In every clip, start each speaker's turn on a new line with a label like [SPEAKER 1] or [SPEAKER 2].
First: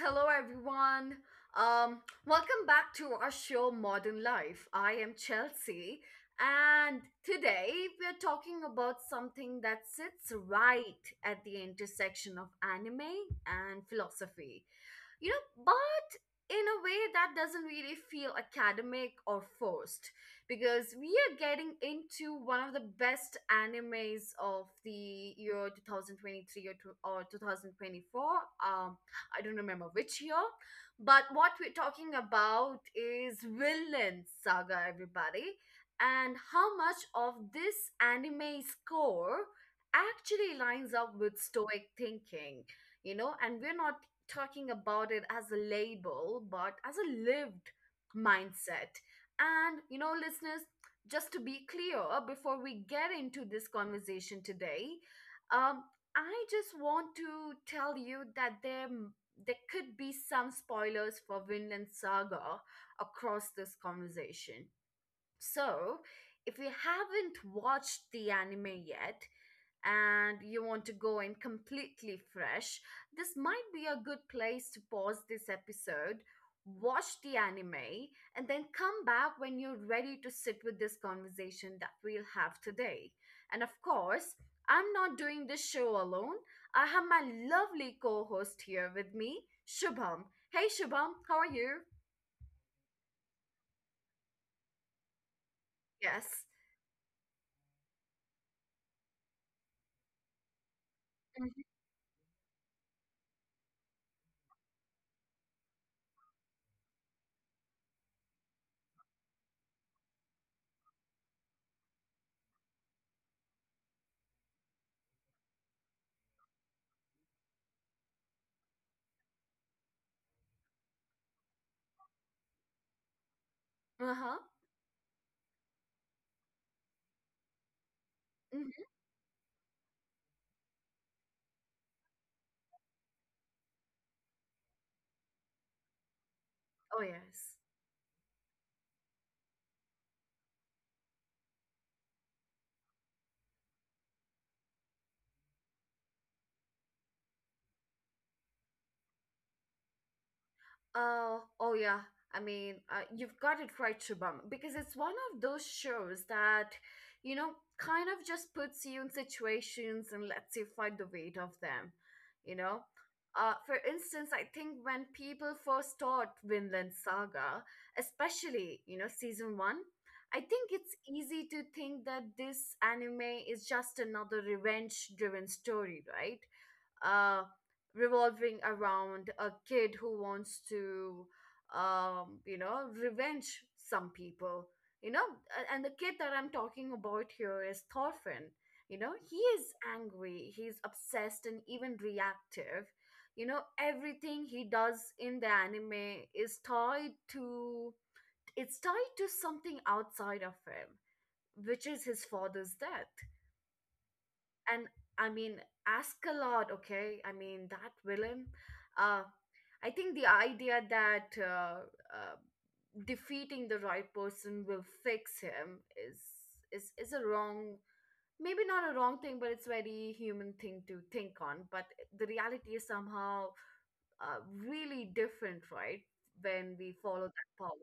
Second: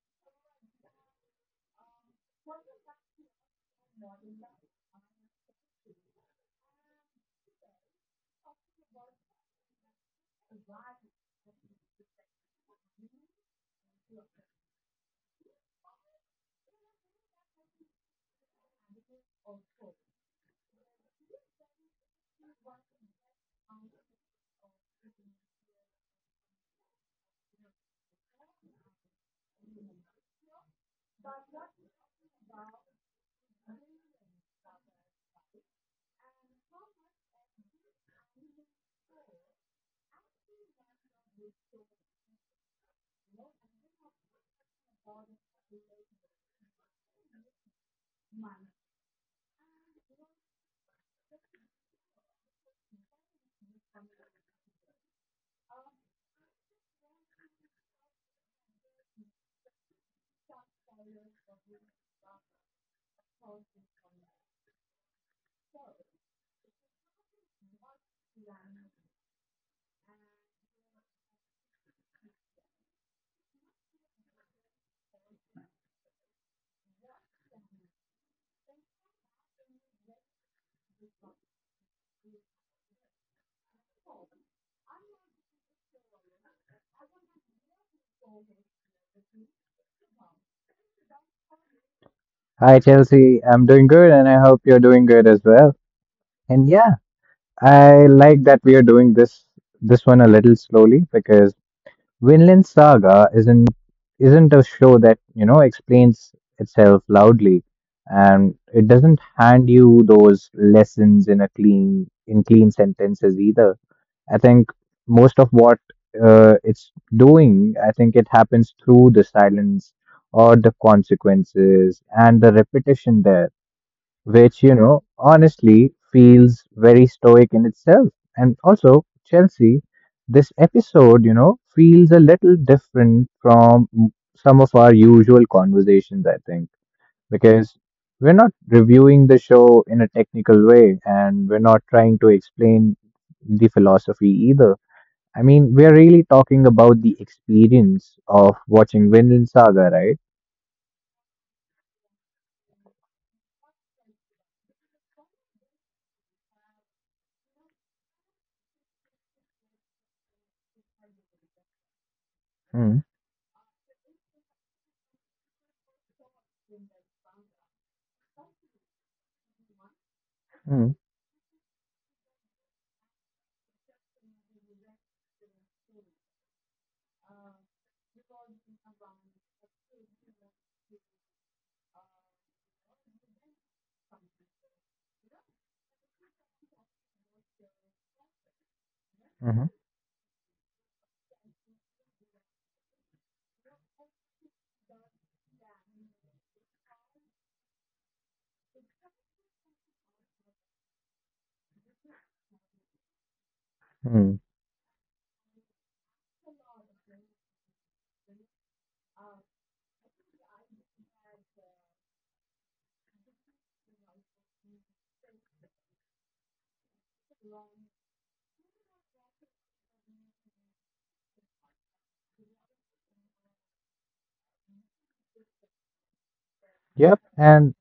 [SPEAKER 1] hello everyone. Um, Welcome back to our show Modern Life. I am Chelsea, and today we're talking about something that sits right at the intersection of anime and philosophy. You know, but in a way that doesn't really feel academic or forced because we are getting into one of the best animes of the year 2023 or 2024. Um, I don't remember which year, but what we're talking about is Villain Saga, everybody, and how much of this anime's core actually lines up with Stoic thinking, you know, and we're not talking about it as a label, but as a lived mindset and, you know, listeners, just to be clear before we get into this conversation today, um, I just want to tell you that there could be some spoilers for Vinland Saga across this conversation. So, if you haven't watched the anime yet and you want to go in completely fresh, this might be a good place to pause this episode, watch the anime, and then come back when you're ready to sit with this conversation that we'll have today. And of course, I'm not doing this show alone. I have my lovely co host here with me, Shubham. Hey, Shubham, how are you?
[SPEAKER 2] Hi, Chelsea. I'm doing good, and I hope you're doing good as well.
[SPEAKER 1] Yes.
[SPEAKER 2] And yeah, I like that we are doing this one a little slowly because
[SPEAKER 1] Mhm.
[SPEAKER 2] Vinland Saga isn't a show that you know explains itself loudly, and it doesn't hand you those lessons in a clean in clean sentences either. I think most of what it's doing, I think it happens through the silence or the consequences and the repetition there
[SPEAKER 1] Uh huh.
[SPEAKER 2] which, you know, honestly feels very stoic in itself. And
[SPEAKER 1] Mhm.
[SPEAKER 2] also, Chelsea, this episode, you know, feels a little different from some of our usual conversations, I think,
[SPEAKER 1] Oh, yes.
[SPEAKER 2] because we're not reviewing the show in a technical way and we're not trying to explain the philosophy either. I mean, we're really talking about the experience of watching Vinland Saga, right?
[SPEAKER 1] Oh, oh yeah. I mean, you've got it right, Shubham, because it's one of those shows that, you know, kind of just puts you in situations and lets you fight the weight of them, you know?
[SPEAKER 2] Mm,
[SPEAKER 1] For instance, I think when people first start Vinland Saga, especially, you know, season one, I think it's
[SPEAKER 2] mm,
[SPEAKER 1] easy to think that this anime is just another revenge driven story, right? Uh, Revolving around a kid who wants to you know revenge some people you know and the kid that I'm talking about here is thorfinn you know he is
[SPEAKER 2] mm-hmm,
[SPEAKER 1] angry he's obsessed and even reactive you know everything he does in the anime is tied to it's tied to something outside of him which is his father's death
[SPEAKER 2] mm.
[SPEAKER 1] and I mean, ask a lot, okay? I mean, that villain. Uh, I think the idea that uh, defeating the right person will fix him is a wrong, maybe not a wrong thing, but it's very human thing to think on. But the reality is somehow uh, really different, right? When we
[SPEAKER 2] Yep,
[SPEAKER 1] follow that
[SPEAKER 2] and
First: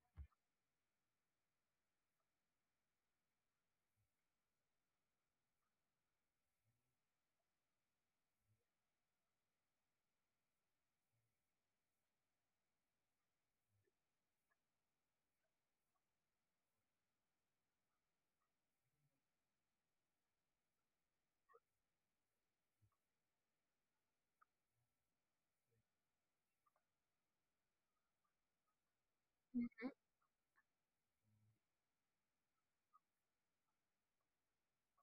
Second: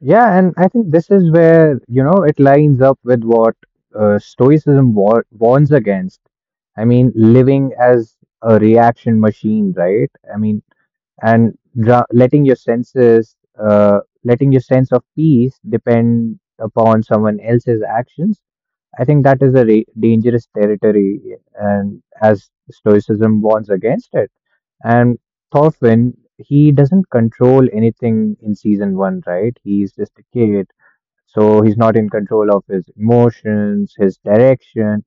[SPEAKER 2] Yeah, and I think this is where, you know, it lines up with what Stoicism warns against. I mean, living as a reaction machine, right? I mean, and letting your sense of peace depend upon someone else's actions. I think that is a dangerous territory, and as Stoicism warns against it. And Thorfinn, he doesn't control anything in season one, right? He's just a kid, so he's not in control of his emotions, his direction,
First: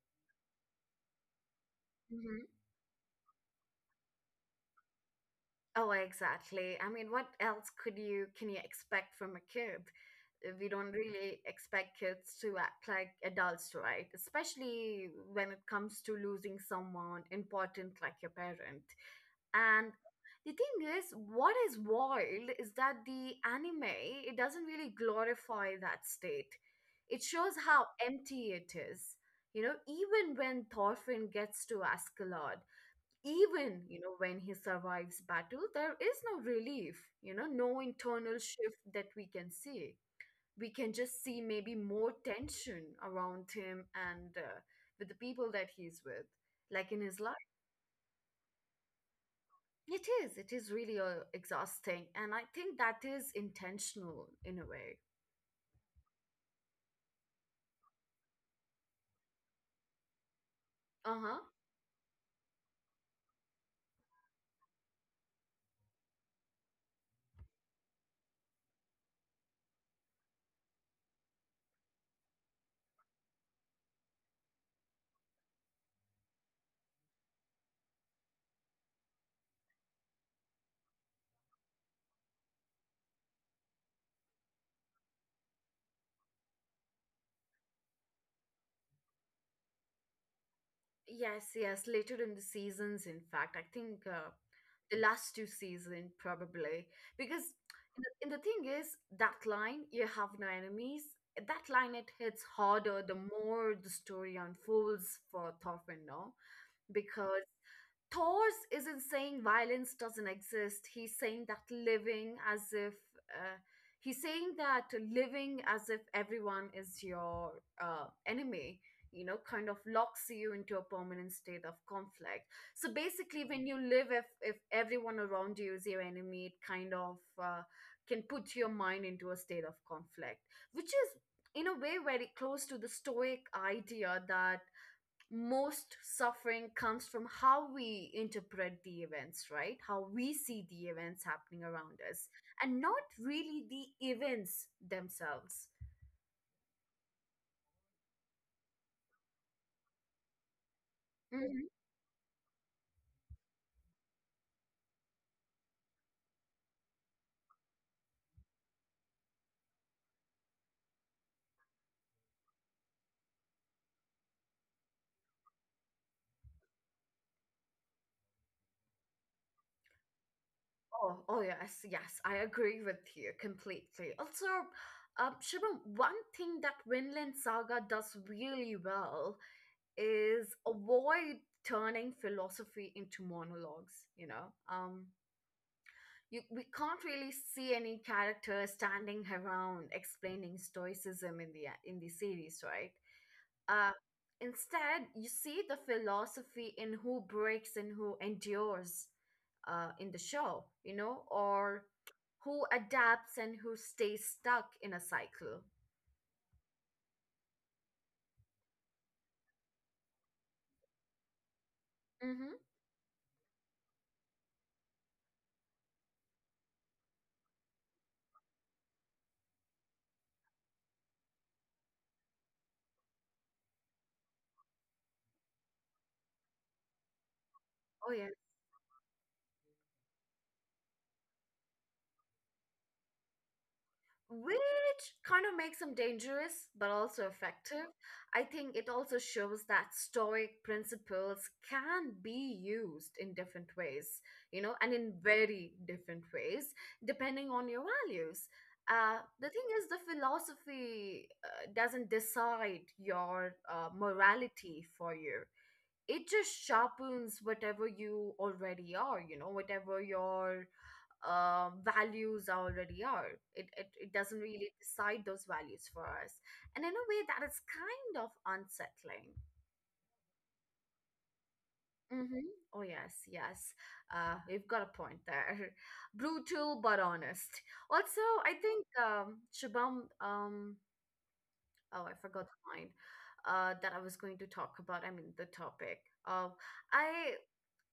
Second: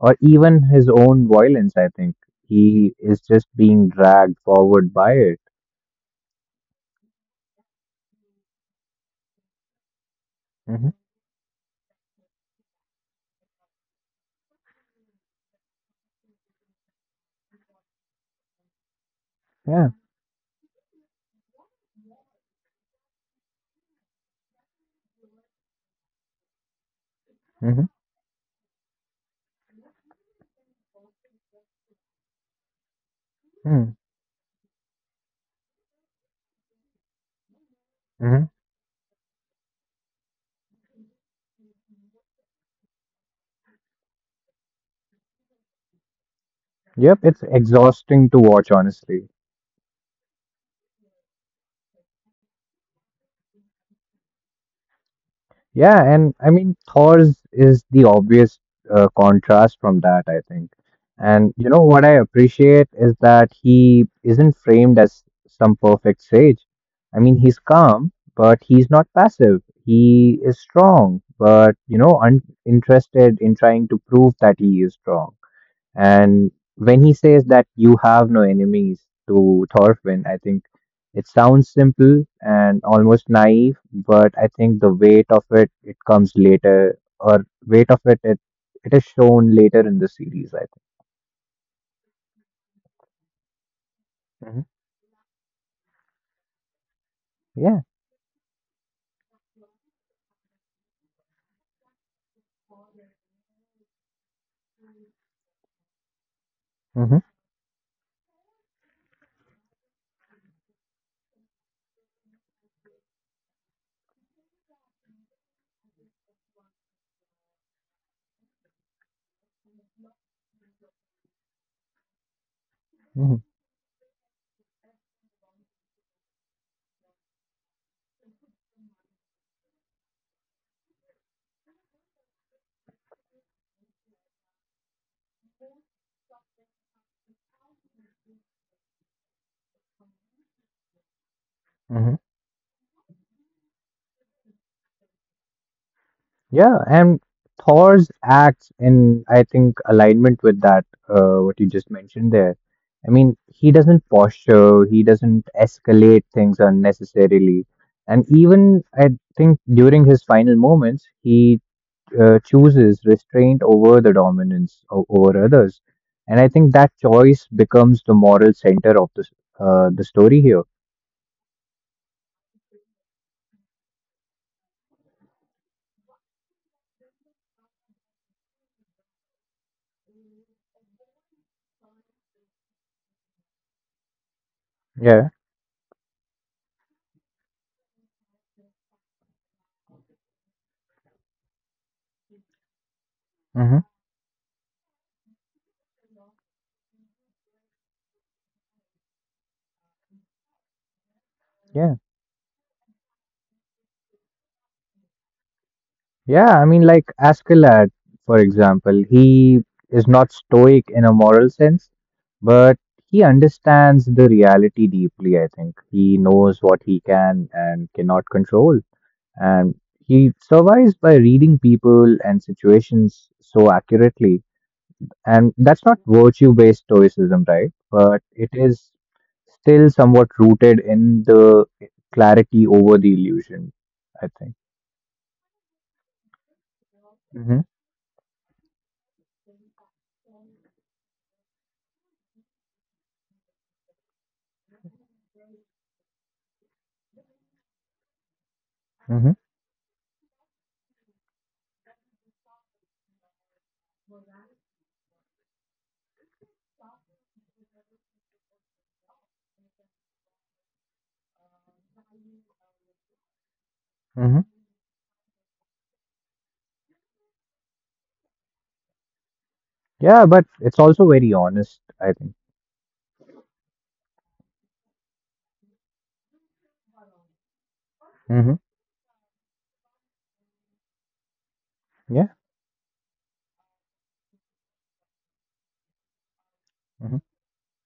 [SPEAKER 2] or even his own violence. I think
[SPEAKER 1] path.
[SPEAKER 2] he is just being dragged forward by it.
[SPEAKER 1] Oh, exactly. I mean, what else could you can you expect from a kid? We don't
[SPEAKER 2] Hmm.
[SPEAKER 1] really expect kids to act like adults, right? Especially when it comes to losing someone important like your parent. And
[SPEAKER 2] Yeah.
[SPEAKER 1] the thing is, what is wild is that the anime, it doesn't really glorify that state. It shows how
[SPEAKER 2] Hmm.
[SPEAKER 1] empty it is. You know, even when Thorfinn gets to Ascalon even
[SPEAKER 2] Mm-hmm.
[SPEAKER 1] you know when he survives battle there is no relief you know no internal
[SPEAKER 2] Mm-hmm.
[SPEAKER 1] shift that we can see we can just see maybe more tension around him and with the people that he's with like in his
[SPEAKER 2] Yep,
[SPEAKER 1] life
[SPEAKER 2] it's exhausting to watch, honestly.
[SPEAKER 1] it is really exhausting and I think that is intentional in a way
[SPEAKER 2] Yeah, and I mean, Thor's is the obvious contrast from that, I think.
[SPEAKER 1] uh-huh
[SPEAKER 2] And you know what I appreciate is that he isn't framed as some perfect sage. I mean, he's calm, but he's not passive. He is strong, but you know, uninterested in trying to prove that he is strong. And when he says that you have no enemies to Thorfinn, I think it sounds simple and almost naive, but I think the weight of it comes later, or weight of it, is shown later in the series. I
[SPEAKER 1] Yes, yes, later in the seasons, in fact, I think
[SPEAKER 2] think. Mhm.
[SPEAKER 1] the last two season probably because
[SPEAKER 2] Yeah.
[SPEAKER 1] and the thing is that line you have no enemies that line it hits harder the more the story unfolds for Thorfinn, no?
[SPEAKER 2] Mm-hmm.
[SPEAKER 1] because Thor's isn't saying violence doesn't exist. He's saying that living as if uh, he's saying that living as if everyone is your enemy, you know, kind of locks you into a permanent state of conflict. So basically, when you live, if everyone around you is your enemy, it kind of can put your mind into a state of conflict, which is in a way very close to the Stoic idea that most suffering comes from how we interpret the events, right? How we see the events happening around
[SPEAKER 2] Mm-hmm.
[SPEAKER 1] us, and not really the events themselves.
[SPEAKER 2] Yeah, and Thor's acts in, I think, alignment with that,
[SPEAKER 1] Mhm.
[SPEAKER 2] what you just mentioned there. I mean, he doesn't posture, he doesn't escalate things unnecessarily. And even, I think, during his final moments, he chooses restraint over the dominance over others. And I think that choice becomes the moral center of the story here.
[SPEAKER 1] Oh, oh yes, yes, I agree with you completely. Also, Shubham, one thing that Vinland Saga does really well is avoid turning philosophy into monologues.
[SPEAKER 2] Yeah.
[SPEAKER 1] You we can't really see any character standing around explaining stoicism in the series right uh
[SPEAKER 2] Mm-hmm.
[SPEAKER 1] instead you see the philosophy in who breaks and who endures in the show you know or who adapts and who stays stuck in a cycle
[SPEAKER 2] Yeah, I mean, like Askeladd, for example, he is not stoic in a moral sense,
[SPEAKER 1] mm-hmm.
[SPEAKER 2] but he understands the reality deeply, I think. He knows what he can and cannot control, and he survives by reading people and situations so accurately. And that's not virtue-based stoicism, right?
[SPEAKER 1] oh
[SPEAKER 2] But
[SPEAKER 1] yeah.
[SPEAKER 2] it is still somewhat rooted in the clarity over the illusion, I think.
[SPEAKER 1] which kind of makes him dangerous but also
[SPEAKER 2] Mm-hmm,
[SPEAKER 1] effective. I think it also shows that stoic principles can be used in different ways, you know, and in very different ways depending on your values. The thing is, the philosophy doesn't decide your morality for you. It just sharpens whatever you already are, you know, whatever your values already are. It doesn't
[SPEAKER 2] mm-hmm.
[SPEAKER 1] really decide those values for us, and in a way that is kind of unsettling.
[SPEAKER 2] Yeah, but it's also very honest, I think.
[SPEAKER 1] Mm-hmm. Oh yes, yes. We've got a point there. Brutal but honest. Also, I
[SPEAKER 2] Hmm.
[SPEAKER 1] think Shubham, Oh, I
[SPEAKER 2] Yeah.
[SPEAKER 1] forgot mine. That I was going to talk about. I mean, the topic. Uh,
[SPEAKER 2] Hmm.
[SPEAKER 1] I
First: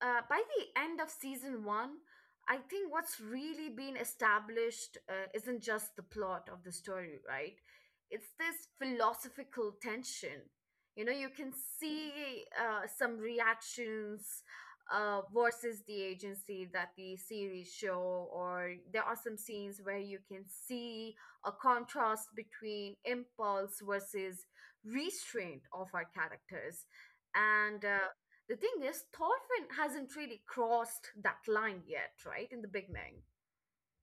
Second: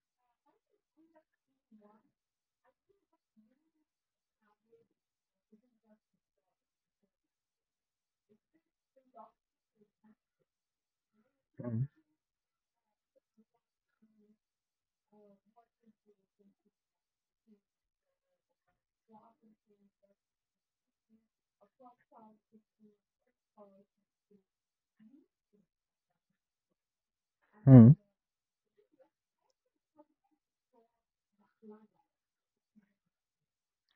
[SPEAKER 1] By the end of season one, I think what's really been established isn't just the plot of the story, right? It's this philosophical tension. You know, you can
[SPEAKER 2] Hmm.
[SPEAKER 1] see some reactions versus the agency that the series show, or there are some scenes where you can see a contrast between impulse versus restraint of our characters. And
[SPEAKER 2] Hmm.
[SPEAKER 1] the thing is, Thorfinn hasn't really crossed that line yet, right, in the beginning.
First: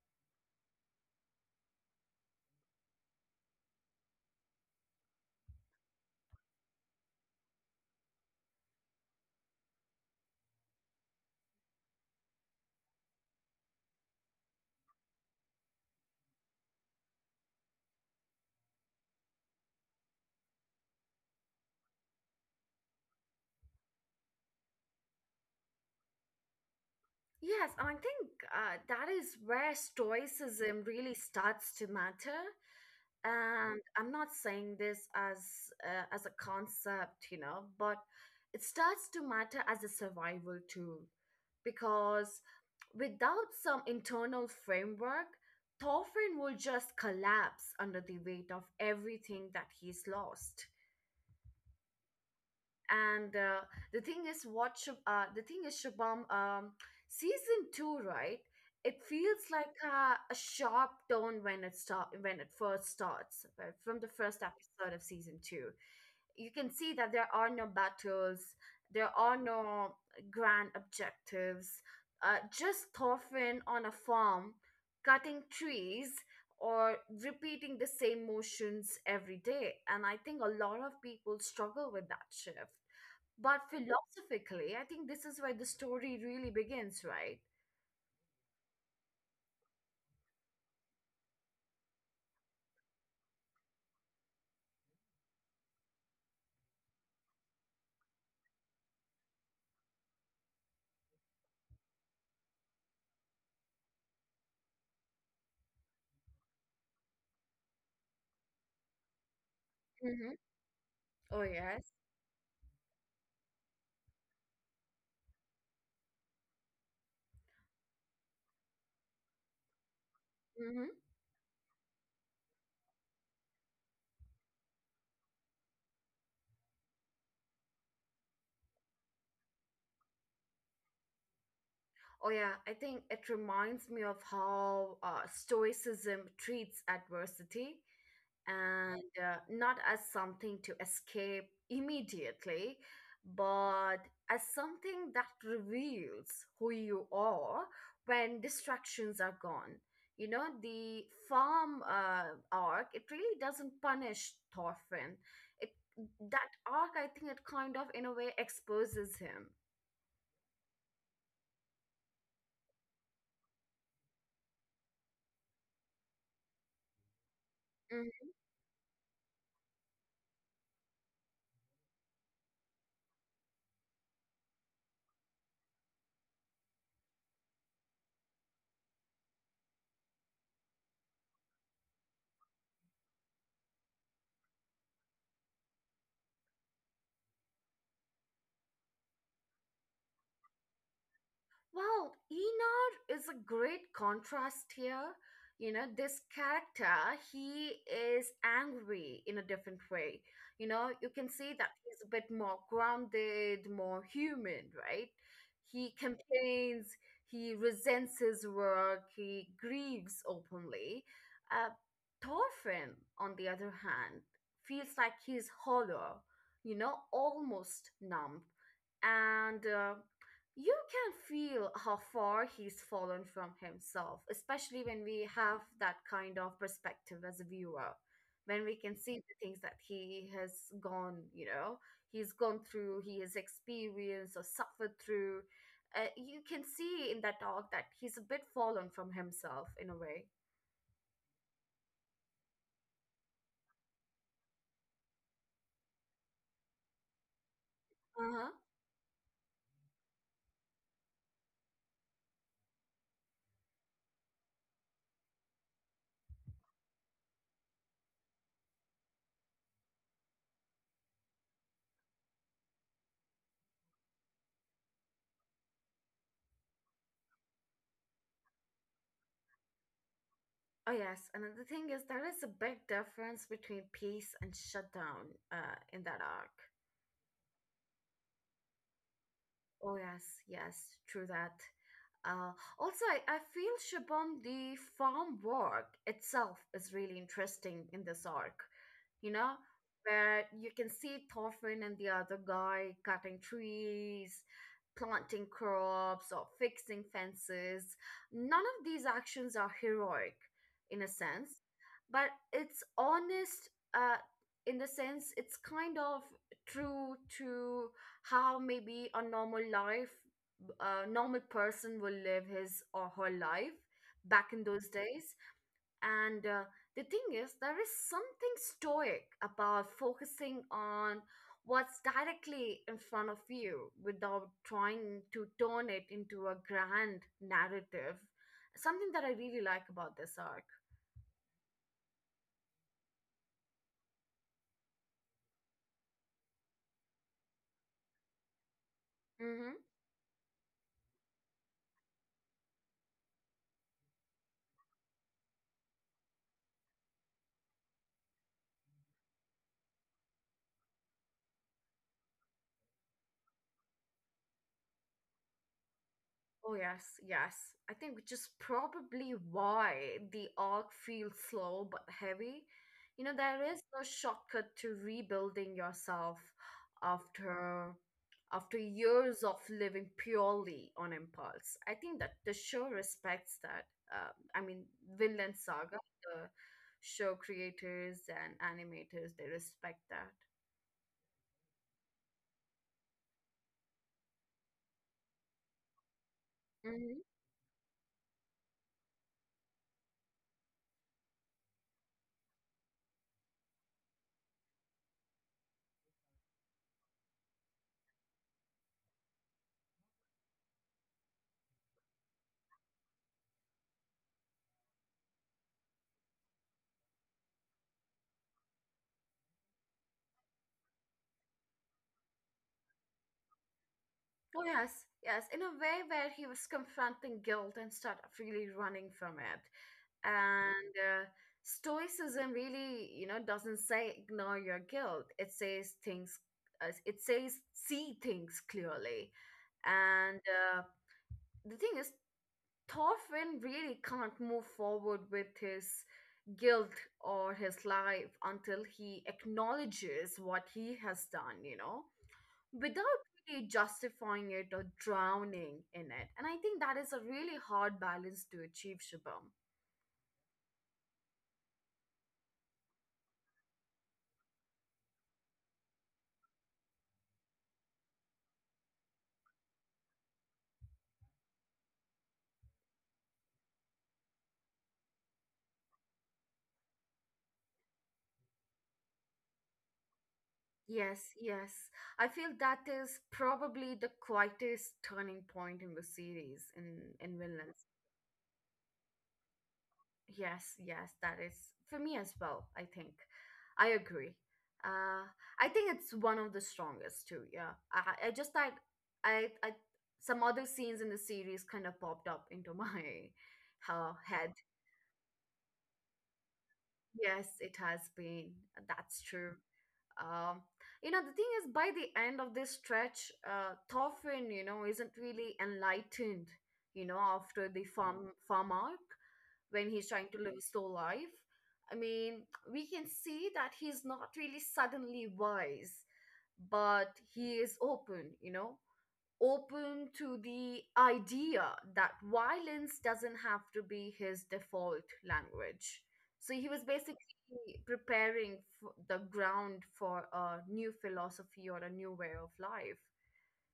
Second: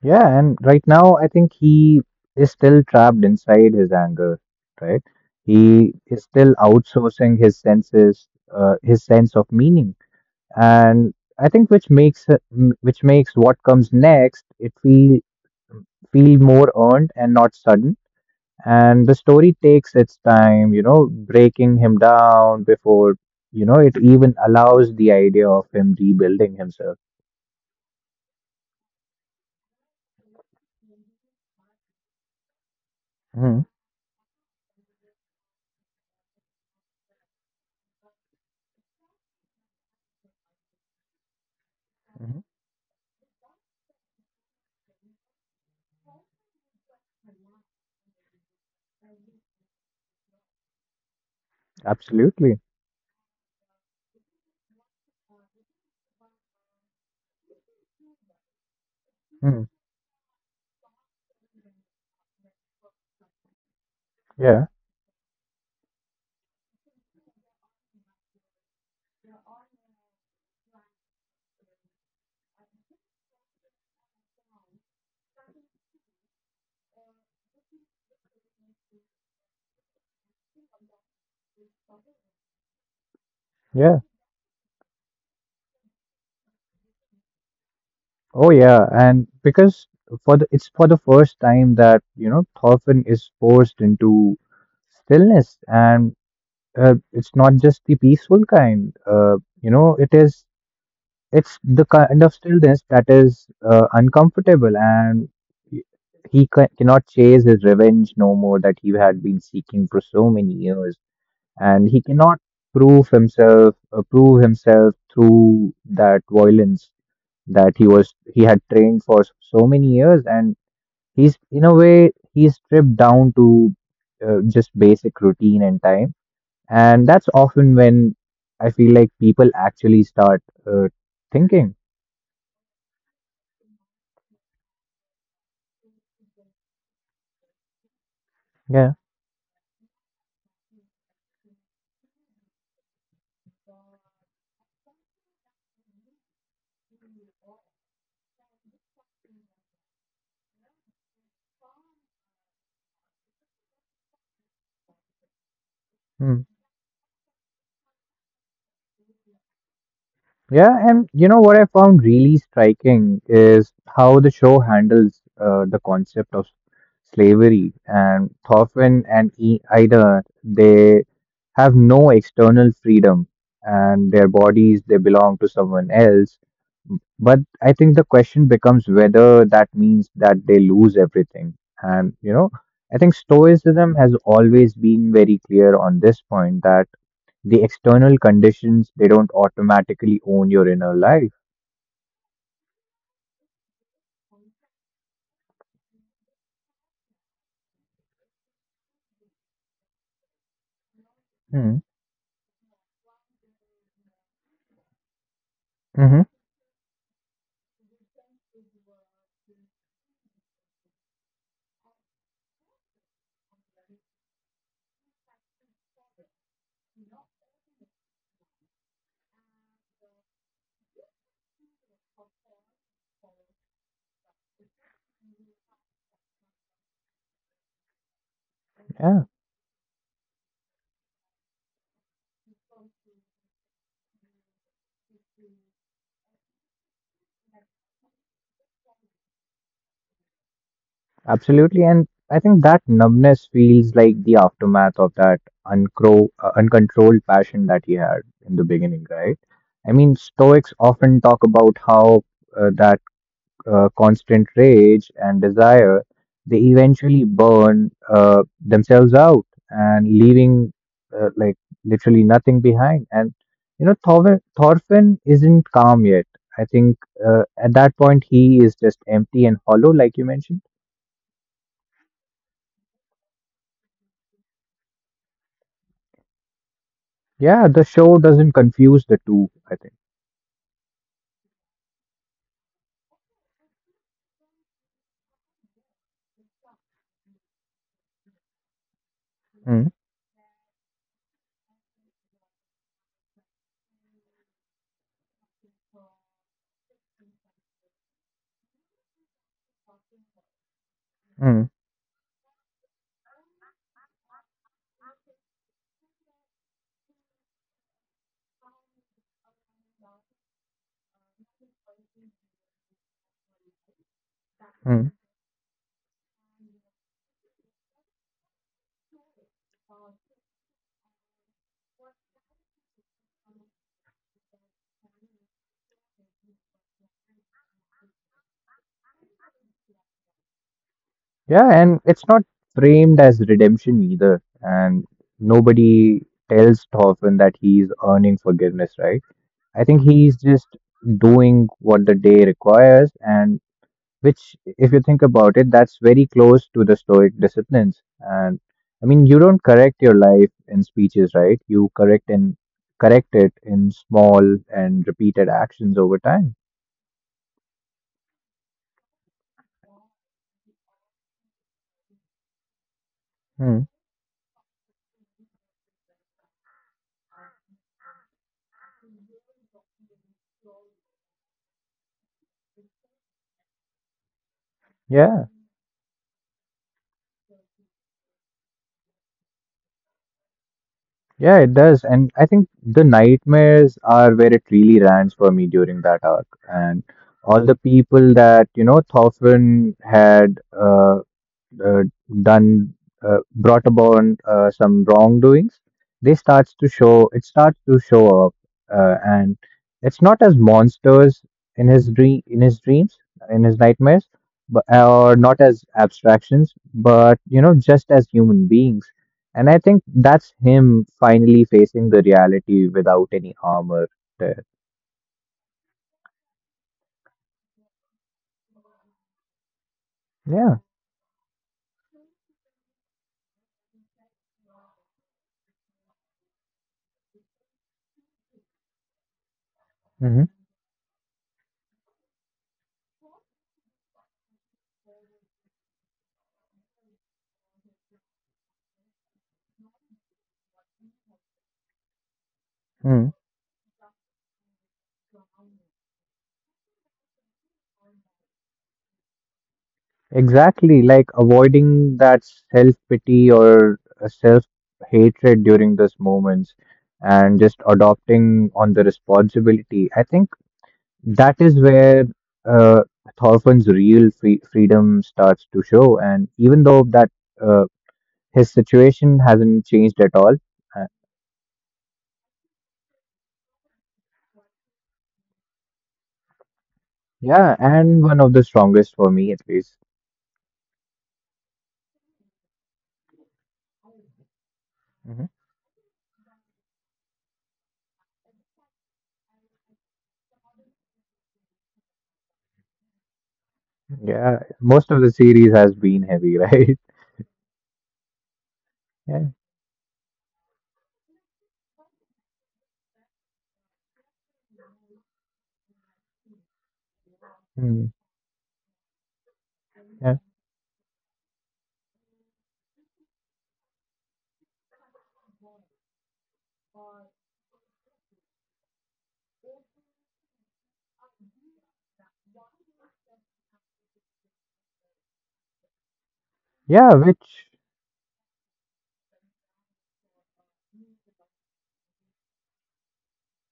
[SPEAKER 2] Yeah, and right now I think he is still trapped inside his anger, right? He is still outsourcing his senses, his sense of meaning, and I think which makes what comes next it feel feel more earned and not sudden. And the story takes its time, you know, breaking him down before, you know, it even allows the idea of him rebuilding himself.
[SPEAKER 1] Yes, and I think that is where stoicism really starts to matter
[SPEAKER 2] Mm,
[SPEAKER 1] and I'm not saying this as a concept you know but it starts to matter as a survival tool
[SPEAKER 2] mhm.
[SPEAKER 1] because without some internal framework thorfinn will just collapse under the weight of everything that he's lost
[SPEAKER 2] Absolutely.
[SPEAKER 1] and the thing is Shubham season two right it feels
[SPEAKER 2] Mm,
[SPEAKER 1] like a sharp tone when it first starts right? from the first
[SPEAKER 2] yeah,
[SPEAKER 1] episode of season two you can see that there are no battles there are no grand objectives just Thorfinn on a farm cutting trees or repeating the same motions every day and I think a lot of people struggle with that shift but
[SPEAKER 2] yeah.
[SPEAKER 1] philosophically, I think this is where the story really begins, right?
[SPEAKER 2] Oh, yeah. And because it's for the first time that, you know, Thorfinn is forced into stillness and it's not just the peaceful kind. You know, it is. It's the kind of stillness that is uncomfortable, and he he cannot chase his revenge no more that he had been seeking for so
[SPEAKER 1] Mm-hmm.
[SPEAKER 2] many years,
[SPEAKER 1] Oh,
[SPEAKER 2] and he
[SPEAKER 1] yes.
[SPEAKER 2] cannot prove himself through that violence that he had trained for so many years, and he's in a way he's stripped down to just basic routine and time, and that's often when I feel like people actually start thinking.
[SPEAKER 1] Oh, yeah, I think it reminds me of how Stoicism treats adversity
[SPEAKER 2] Yeah.
[SPEAKER 1] and not as something to escape immediately, but as something that reveals who you are when distractions are gone. You know, the farm arc, it really doesn't punish Thorfinn. It,
[SPEAKER 2] Hmm.
[SPEAKER 1] that arc, I think it kind of, in a way, exposes him.
[SPEAKER 2] Yeah, and you know what I found really striking is how the show handles the concept of slavery. And Thorfinn and Ida, they have no external freedom, and their bodies they belong to someone else. But I think the question becomes whether that means that they lose everything. And you know, I think Stoicism has always been very clear on this point that the external conditions, they don't automatically own your inner life.
[SPEAKER 1] Well, Enar is a great contrast here. You know, this character, he is angry in a different way. You know, you can see
[SPEAKER 2] Hmm.
[SPEAKER 1] that he's a bit more grounded, more human, right? He
[SPEAKER 2] Hmm.
[SPEAKER 1] complains, he resents his work, he grieves openly. Uh, Thorfinn, on the other hand, feels like he's hollow, you know, almost numb. And you can feel how far he's fallen from himself, especially when we have that kind of perspective as a viewer, when we can
[SPEAKER 2] Yeah,
[SPEAKER 1] see the things that he has gone, you know, he's gone through, he has experienced or suffered through. You can see in that dog that he's a bit fallen from himself in a way.
[SPEAKER 2] absolutely. And I think that numbness feels like the aftermath of that uncontrolled passion that he had
[SPEAKER 1] Uh
[SPEAKER 2] in the
[SPEAKER 1] huh.
[SPEAKER 2] beginning, right? I mean, Stoics often talk about how that constant rage and desire, they eventually burn themselves out and leaving like literally nothing behind. And you know, Thorfinn isn't calm yet. I think at that point he is just empty and hollow, like you mentioned.
[SPEAKER 1] Oh, yes. And then the thing is, there is a big difference between peace and shutdown in that arc.
[SPEAKER 2] Yeah, the show doesn't confuse the two. I think.
[SPEAKER 1] Oh yes, yes, true that. Uh, also, I feel Shabam, the farm work itself is really interesting in this arc, you know,
[SPEAKER 2] Mm,
[SPEAKER 1] where you can see Thorfinn and the other guy cutting trees, planting crops, or fixing fences. None of these actions are heroic in a
[SPEAKER 2] mm,
[SPEAKER 1] sense, but it's honest uh, in the sense it's kind of true to how maybe a normal person will live his or her life back in those
[SPEAKER 2] mm.
[SPEAKER 1] days and the thing is there is something stoic about focusing on what's directly in front of you without trying to turn it into a grand narrative something that I really like about this arc
[SPEAKER 2] Yeah, and it's not framed as redemption either, and nobody tells Thorfinn that he's earning forgiveness, right? I think
[SPEAKER 1] Mm-hmm.
[SPEAKER 2] he's just doing what the day requires, and which, if you think about it, that's very close to the Stoic disciplines. And I mean, you don't correct your life in speeches, right? You correct it in small and repeated actions over time.
[SPEAKER 1] Oh, yes, yes. I think which is probably why the arc feels slow but heavy. You know, there
[SPEAKER 2] Hmm.
[SPEAKER 1] is no shortcut to rebuilding yourself after after years of living purely on impulse. I think that the show respects that. I mean,
[SPEAKER 2] Yeah,
[SPEAKER 1] Vinland Saga, the show creators and animators, they respect that.
[SPEAKER 2] yeah, it does. And I think the nightmares are where it really lands for me during that arc, and
[SPEAKER 1] Hmm
[SPEAKER 2] all the people that you know Thorfinn had. Uh, done Brought upon some wrongdoings, they starts to show it starts to show up and it's not as monsters in his dreams in his nightmares, but or not as abstractions but you know just as human beings. And I think that's him finally facing the reality without any armor there.
[SPEAKER 1] Oh, yes, yes. In a way where he was confronting guilt instead of really running from it.
[SPEAKER 2] Yeah.
[SPEAKER 1] And Stoicism really, you know, doesn't say ignore your guilt. It says things, it says see things clearly. And The thing is, Thorfinn really can't move forward with his guilt or his life until he acknowledges what he has done, you know, without
[SPEAKER 2] Mm-hmm.
[SPEAKER 1] really justifying it or drowning in it. And I think that is a really hard balance to achieve, Shubham.
[SPEAKER 2] Exactly, like avoiding that self pity or self hatred during those moments and just adopting on the responsibility. I think that is where uh, Thorfinn's real freedom starts to show. And even though that uh, his situation hasn't changed at all, uh,
[SPEAKER 1] Yes, yes. I feel that is probably the quietest turning point in the series, in Vinland.
[SPEAKER 2] yeah, and one of the strongest for me at least.
[SPEAKER 1] Yes, yes, that is for me as well, I think. I agree. Uh,
[SPEAKER 2] Hmm.
[SPEAKER 1] I think it's one of the strongest too, yeah. I just like I some other scenes in the series kind of popped up into my head.
[SPEAKER 2] Yeah, most of the series has been heavy, right?
[SPEAKER 1] Yes, it has been. That's
[SPEAKER 2] Yeah.
[SPEAKER 1] true. Um, you know, the thing is, by the end of this stretch, Thorfinn, you know, isn't really enlightened, you know, after the
[SPEAKER 2] Mm.
[SPEAKER 1] farm arc when he's trying to
[SPEAKER 2] Yeah.
[SPEAKER 1] live a slow life. I mean, we can see that he's not really suddenly wise, but he is open, you know, open to the idea that violence doesn't have to be his default language. So he was
[SPEAKER 2] Yeah, which
[SPEAKER 1] basically the ground for a new philosophy or a new way of life.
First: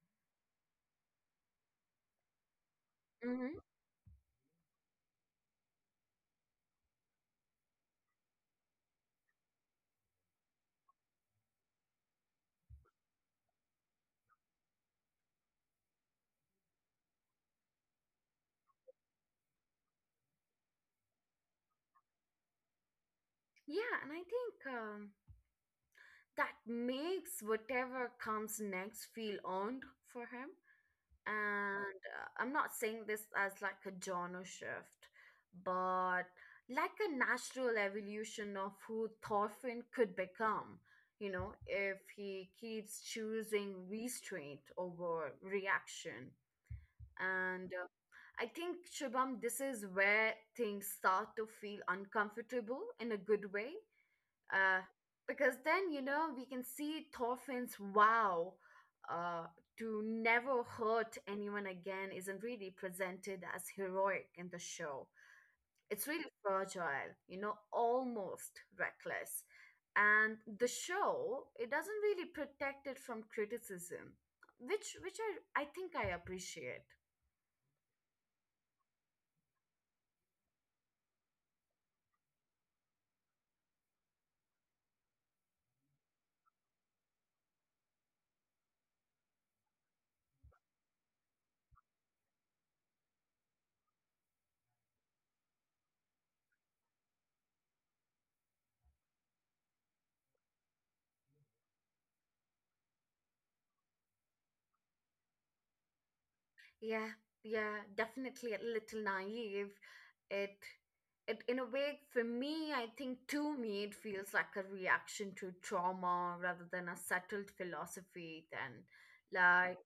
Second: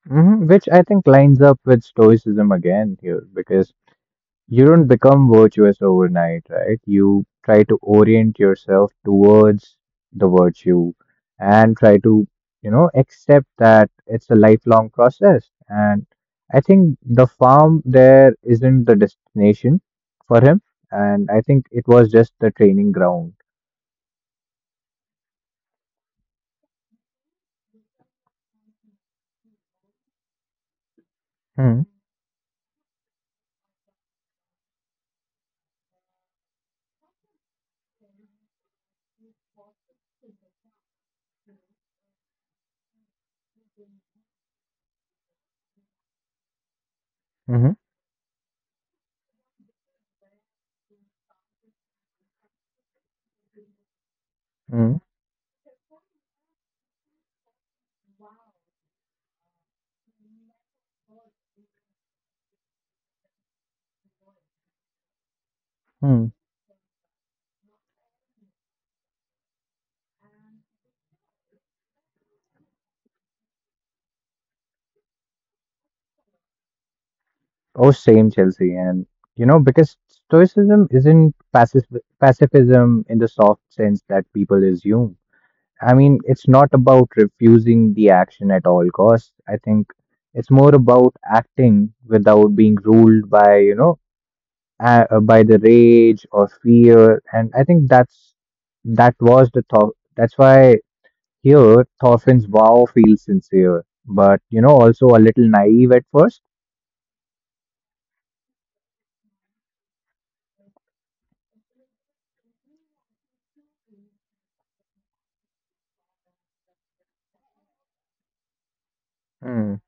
[SPEAKER 2] Mhm, which I think lines up with Stoicism again here,
[SPEAKER 1] Hmm.
[SPEAKER 2] because you don't become virtuous overnight, right? You try to orient yourself towards the virtue and try to, you know, accept that it's a lifelong process. And I think the farm there isn't the destination for him, and I think it was just the training ground.
[SPEAKER 1] Yeah, and I think that makes whatever comes next feel earned for him. And I'm not saying this as like a genre shift, but like a natural evolution of who Thorfinn could become, you know, if he keeps choosing restraint over reaction.
[SPEAKER 2] Mm-hmm.
[SPEAKER 1] And I think, Shubham, this is where things start to feel uncomfortable in a good way, uh, because then, you know, we can see Thorfinn's vow, uh, to never hurt anyone again, isn't really presented as heroic in the show. It's
[SPEAKER 2] Mm-hmm.
[SPEAKER 1] really fragile, you know, almost reckless. And the show, it doesn't really protect it from criticism, which I think I appreciate.
[SPEAKER 2] Oh, same, Chelsea. And, you know, because Stoicism isn't pacifism in the soft sense that people assume. I mean, it's not about refusing the action at all costs. I think it's more about acting without being ruled by, you know, by the rage or fear. And I think that's that was the thought. That's why here Thorfinn's vow feels sincere, but, you know, also a little naive at first.
[SPEAKER 1] Yeah, yeah, definitely a little naive. It it in a way for me, I think to me it feels like a reaction to trauma rather than a settled philosophy then,
[SPEAKER 2] Hmm.
[SPEAKER 1] like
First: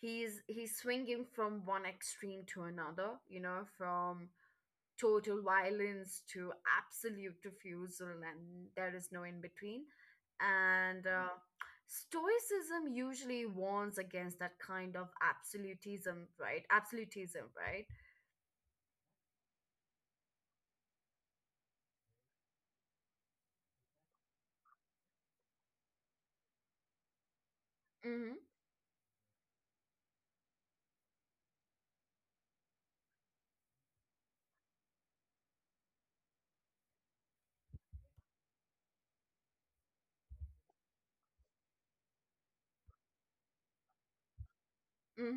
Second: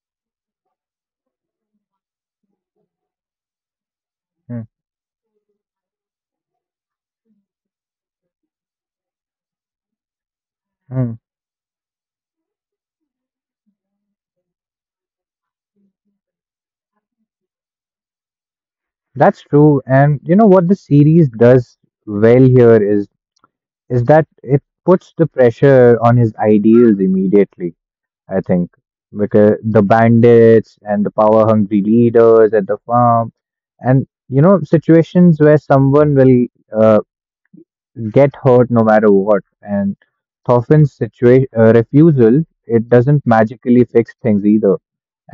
[SPEAKER 1] he's swinging from one extreme to another, you know, from
[SPEAKER 2] Hmm,
[SPEAKER 1] total violence to absolute refusal, and there is no in between. And
[SPEAKER 2] hmm.
[SPEAKER 1] Stoicism usually warns against that kind of absolutism, right? Absolutism, right?
[SPEAKER 2] That's true. And you know what the series does well here is that it puts the pressure on his ideals immediately,
[SPEAKER 1] Mm-hmm.
[SPEAKER 2] I think. Because the bandits and the power hungry leaders at the farm and you know situations where someone will uh, get hurt no matter what and Thorfinn's situation refusal, it doesn't magically fix things either,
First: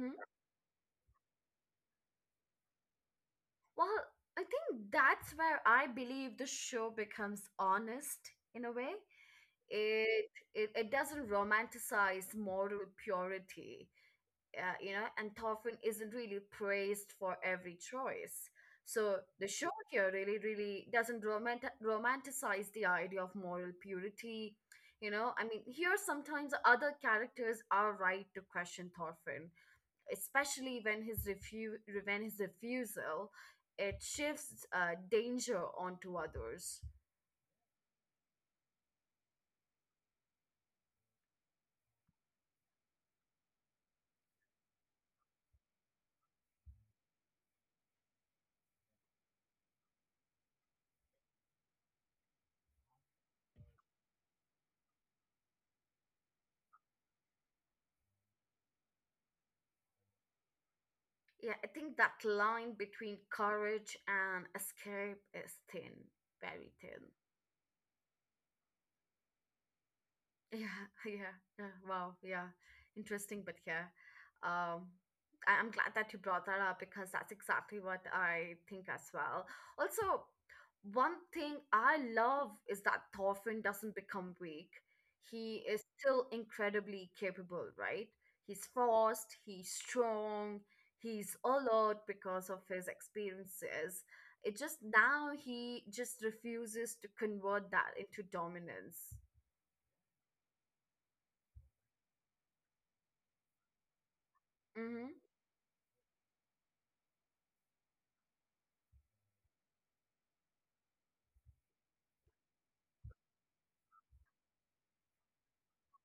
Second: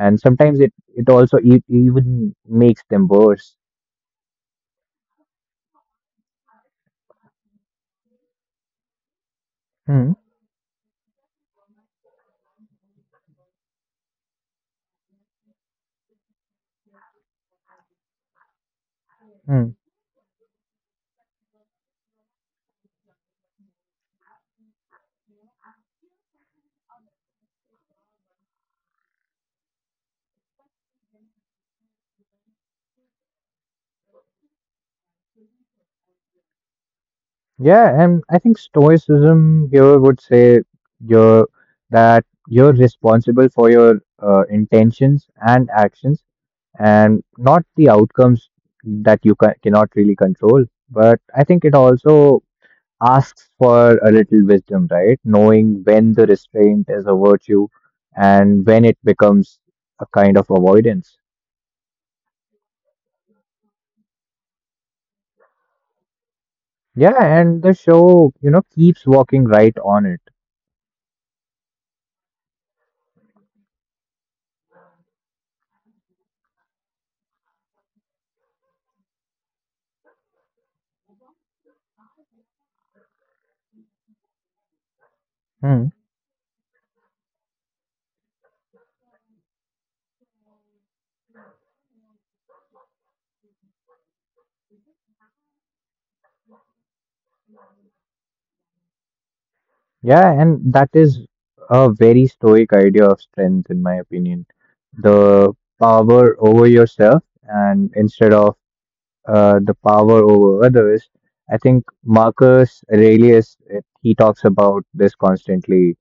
[SPEAKER 2] and sometimes it also even makes them worse.
[SPEAKER 1] Well, I think that's where I believe the show becomes honest in a way.
[SPEAKER 2] Hmm.
[SPEAKER 1] It it doesn't romanticize moral purity. You know, and Thorfinn isn't really praised for every choice. So the show here really, really doesn't romanticize the idea of moral purity. You know, I mean, here sometimes other characters are right to question Thorfinn, especially when his when his refusal, it shifts danger onto others.
[SPEAKER 2] Yeah, and I think stoicism here would say you're that you're responsible for your intentions and actions and not the outcomes that you cannot really control. But I think it also asks for a little wisdom, right? Knowing when the restraint is a virtue and when it becomes a kind of avoidance.
[SPEAKER 1] Yeah, I think that line between courage and escape is thin, very thin.
[SPEAKER 2] Yeah, and the show, you know, keeps walking right on it.
[SPEAKER 1] Yeah, yeah, yeah. Wow, yeah. Interesting, but yeah. Um, I- I'm glad that you brought that up because that's exactly what I think as well. Also, one thing I love is that Thorfinn doesn't become weak. He is
[SPEAKER 2] Hmm.
[SPEAKER 1] still incredibly capable, right? He's fast, he's strong, he's alert because of his experiences. It just now he just refuses to convert that into dominance.
[SPEAKER 2] Yeah, and that is a very stoic idea of strength, in my opinion.
[SPEAKER 1] Mm-hmm.
[SPEAKER 2] The power over yourself, and instead of the power over others, I think Marcus Aurelius he talks about this constantly,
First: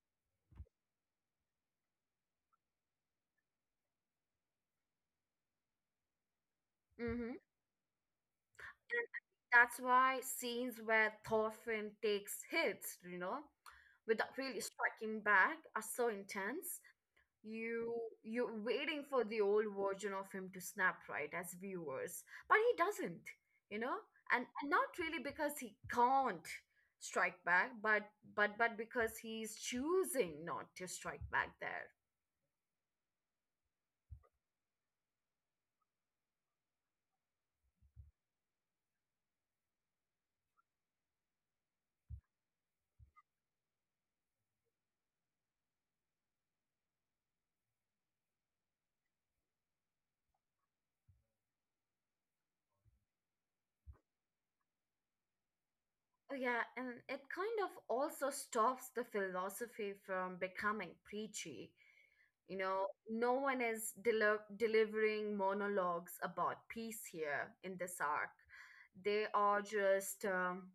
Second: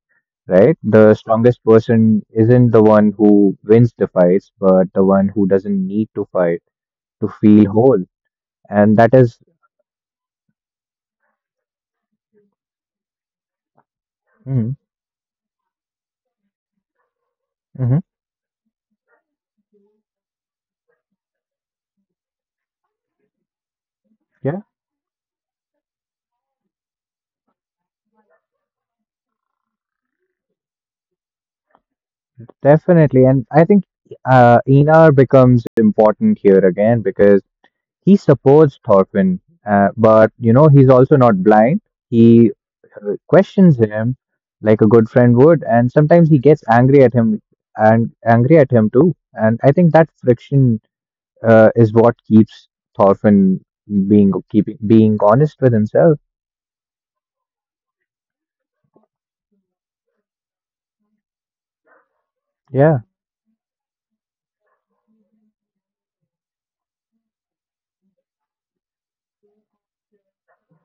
[SPEAKER 2] right? The strongest person isn't the one who wins the fights, but the one who doesn't need to fight to
[SPEAKER 1] Mm-hmm.
[SPEAKER 2] feel whole, and that is.
[SPEAKER 1] That's why scenes where Thorfinn takes hits, you know, without really
[SPEAKER 2] Mhm,
[SPEAKER 1] striking back are so intense. You,
[SPEAKER 2] mhm.
[SPEAKER 1] you're waiting for the old version of him to snap right as viewers, but he doesn't, you know, and not really because he can't strike back, but but because he's choosing not to strike back there.
[SPEAKER 2] Definitely. And I think Einar becomes important here again because he supports Thorfinn, but you know, he's also not blind. He questions him like a good friend would, and sometimes he gets angry at him too. And I think that friction is what keeps Thorfinn being keeping being honest with himself.
[SPEAKER 1] Oh, yeah, and it kind of also stops the philosophy from becoming preachy. You know,
[SPEAKER 2] Yeah.
[SPEAKER 1] no one is delivering monologues about peace here in this arc. They are just um,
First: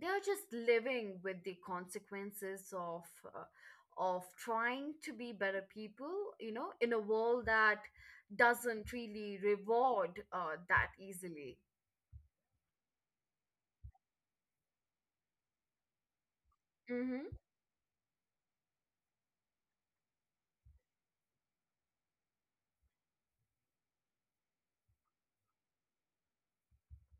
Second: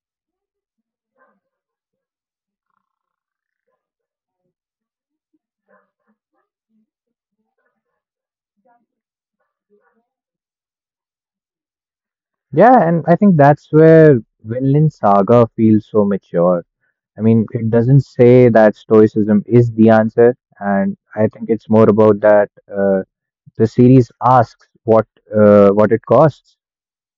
[SPEAKER 1] they are just living with the consequences of, uh, of trying to be better people. You know, in a world that doesn't really reward that easily.
[SPEAKER 2] Yeah, and I think that's where Vinland Saga feels so mature. I
[SPEAKER 1] Mm-hmm.
[SPEAKER 2] mean, it doesn't say that stoicism is the answer, and I think it's more about that uh, the series asks what it costs,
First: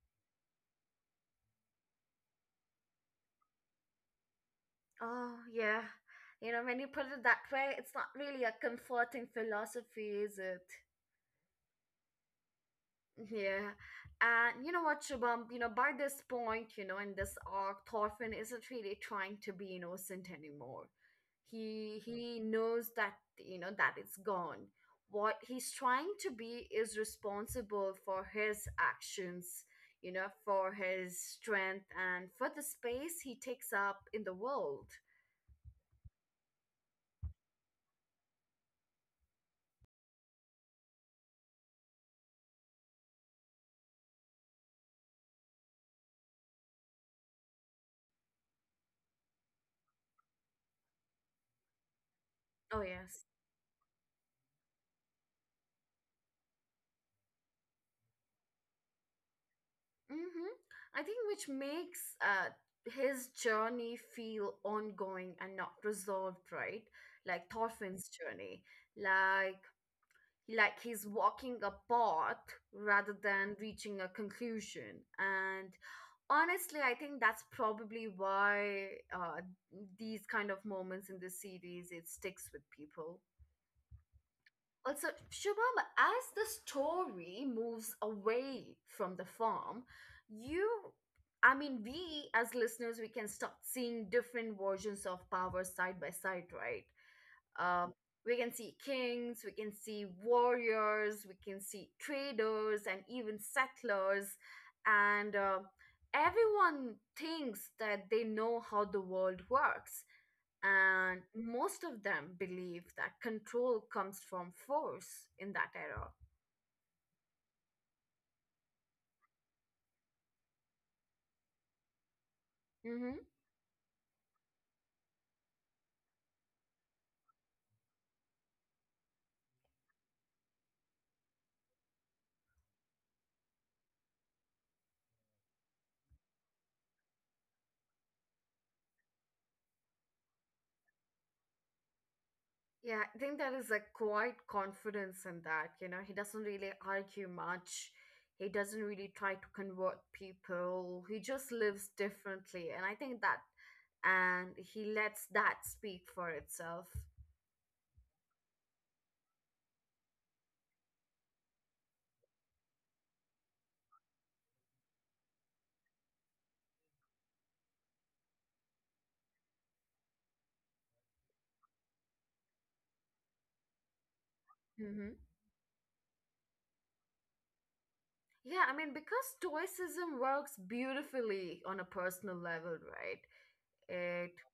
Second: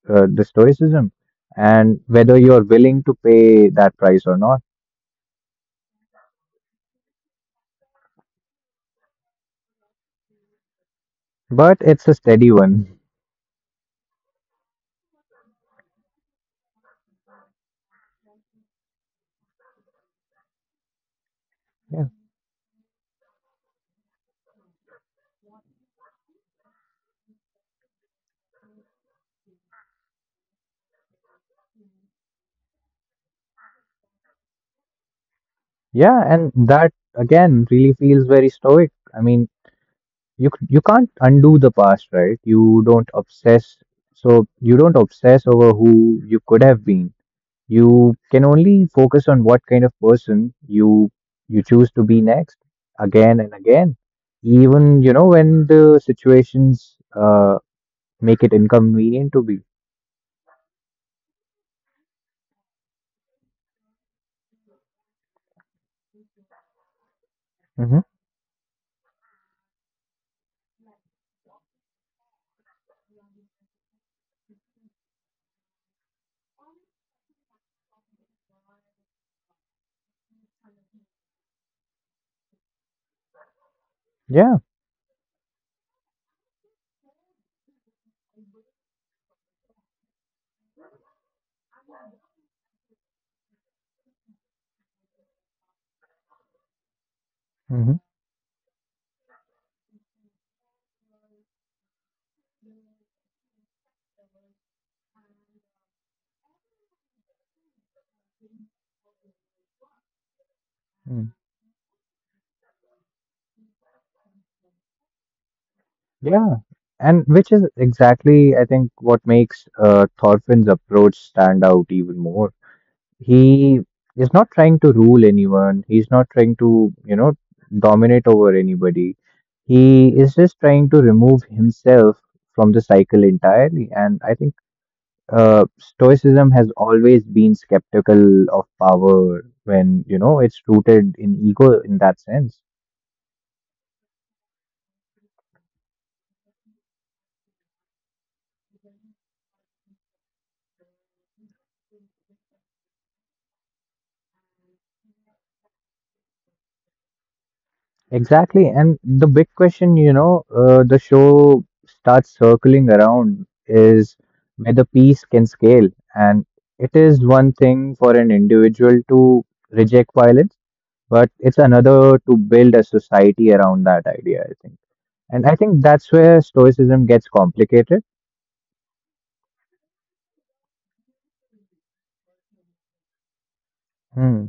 [SPEAKER 2] the stoicism, and whether you're willing to pay that price or not.
[SPEAKER 1] Oh yeah, you know, when you put it that way, it's not really a comforting philosophy, is it?
[SPEAKER 2] But it's a steady one.
[SPEAKER 1] Yeah. And you know what, Shubham, you know, by this point, you know, in this arc, Thorfinn isn't really trying to be innocent anymore. He
[SPEAKER 2] Yeah,
[SPEAKER 1] he knows that, you know, that it's gone. What he's trying to be is responsible for his actions, you know, for his strength and for the space he takes up in the world.
[SPEAKER 2] yeah, and that again really feels very stoic. I mean, you can't undo the past, right? You don't obsess, so you don't obsess over who you could have been. You can only focus on what kind of person you choose to be next,
[SPEAKER 1] Oh yes.
[SPEAKER 2] again and again, even when the situations make it inconvenient to be.
[SPEAKER 1] Mm-hmm. I think which makes his journey feel ongoing and not resolved, right? Like
[SPEAKER 2] hmm
[SPEAKER 1] Thorfinn's journey, like like he's walking a path rather than reaching a conclusion. And honestly, I think that's probably why, uh, these kind of moments in the series, it sticks with people.
[SPEAKER 2] yeah
[SPEAKER 1] Also, Shubham, as the story moves away from the farm, you, I mean, we as listeners, we can start seeing different versions of power side by side, right? Um,
[SPEAKER 2] hmm
[SPEAKER 1] we can see kings, we can see warriors, we can see traders, and even settlers. And Everyone thinks that they know how the world works. And
[SPEAKER 2] mm
[SPEAKER 1] most of them believe that control comes from force in that era.
[SPEAKER 2] yeah, and which is exactly I think what makes Thorfinn's approach stand out even more.
[SPEAKER 1] Hmm.
[SPEAKER 2] He is not trying to rule anyone. He's not trying to, dominate over anybody. He is just trying to remove himself from the cycle entirely. And I think stoicism has always been skeptical of power when, it's rooted in ego in that sense.
[SPEAKER 1] Yeah, I think there is a quite confidence in that. You know, he doesn't really argue much. He doesn't really try to convert people. He just lives differently. And I think that, and he lets that speak for itself.
[SPEAKER 2] Exactly. And the big question, the show starts circling around is whether peace can scale. And it is one thing for an individual to reject violence, but it's another to build a society around that idea, I think.
[SPEAKER 1] Mm-hmm.
[SPEAKER 2] And I think that's where stoicism gets complicated.
[SPEAKER 1] Yeah, I mean, because stoicism works beautifully on a personal level, right?
[SPEAKER 2] Hmm.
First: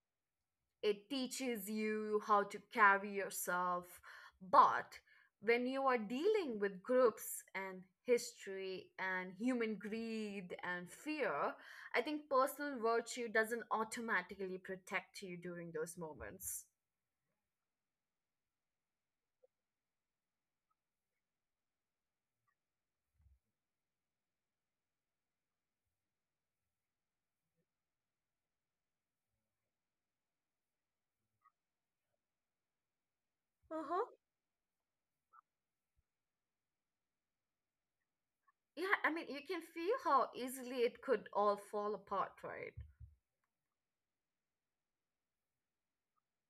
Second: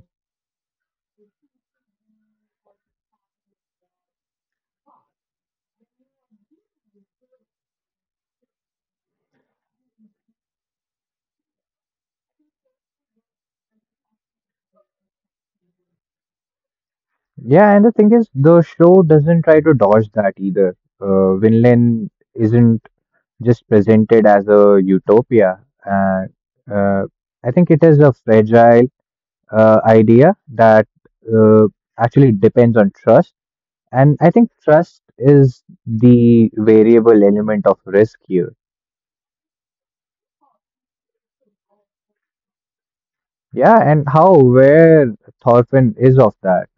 [SPEAKER 1] It teaches you how to carry yourself. But when you are dealing with groups and history and human greed and fear, I think personal virtue doesn't automatically protect you during those moments.
[SPEAKER 2] Yeah, and the thing is, the show doesn't try to dodge that either. Vinland isn't just presented as a utopia. Uh, uh, I think it is a fragile idea that uh, actually depends on trust. And
[SPEAKER 1] Uh-huh.
[SPEAKER 2] I think trust is the variable element of risk here.
[SPEAKER 1] Yeah, I mean, you can feel how easily it could all fall apart, right?
[SPEAKER 2] Yeah, and how aware Thorfinn is of that.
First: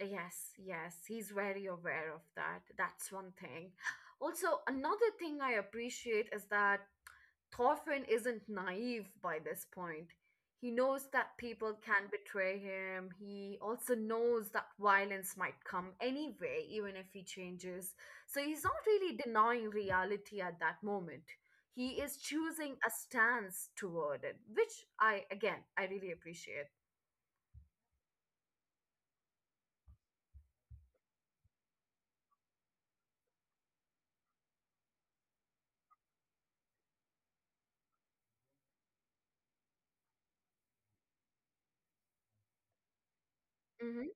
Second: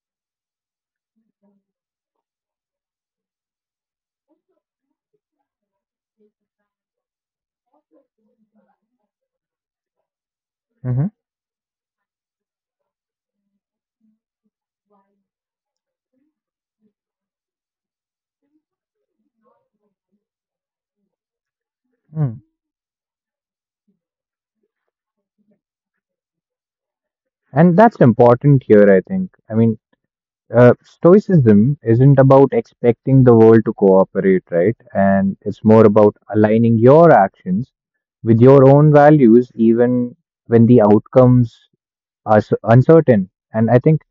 [SPEAKER 1] Yes, yes, he's very aware of that. That's one thing. Also, another thing I appreciate is that Thorfinn isn't naive by this point. He
[SPEAKER 2] Hmm.
[SPEAKER 1] knows that people can betray him. He also knows that violence might come anyway, even if he changes. So he's not really denying reality at that moment. He is choosing a stance toward it, which I, again, I really appreciate.
[SPEAKER 2] And that's important here, I think. I mean, stoicism isn't about expecting the world to cooperate, right? And it's more about aligning your actions with your own values, even when the outcomes are uncertain. And I think
[SPEAKER 1] Mm-hmm.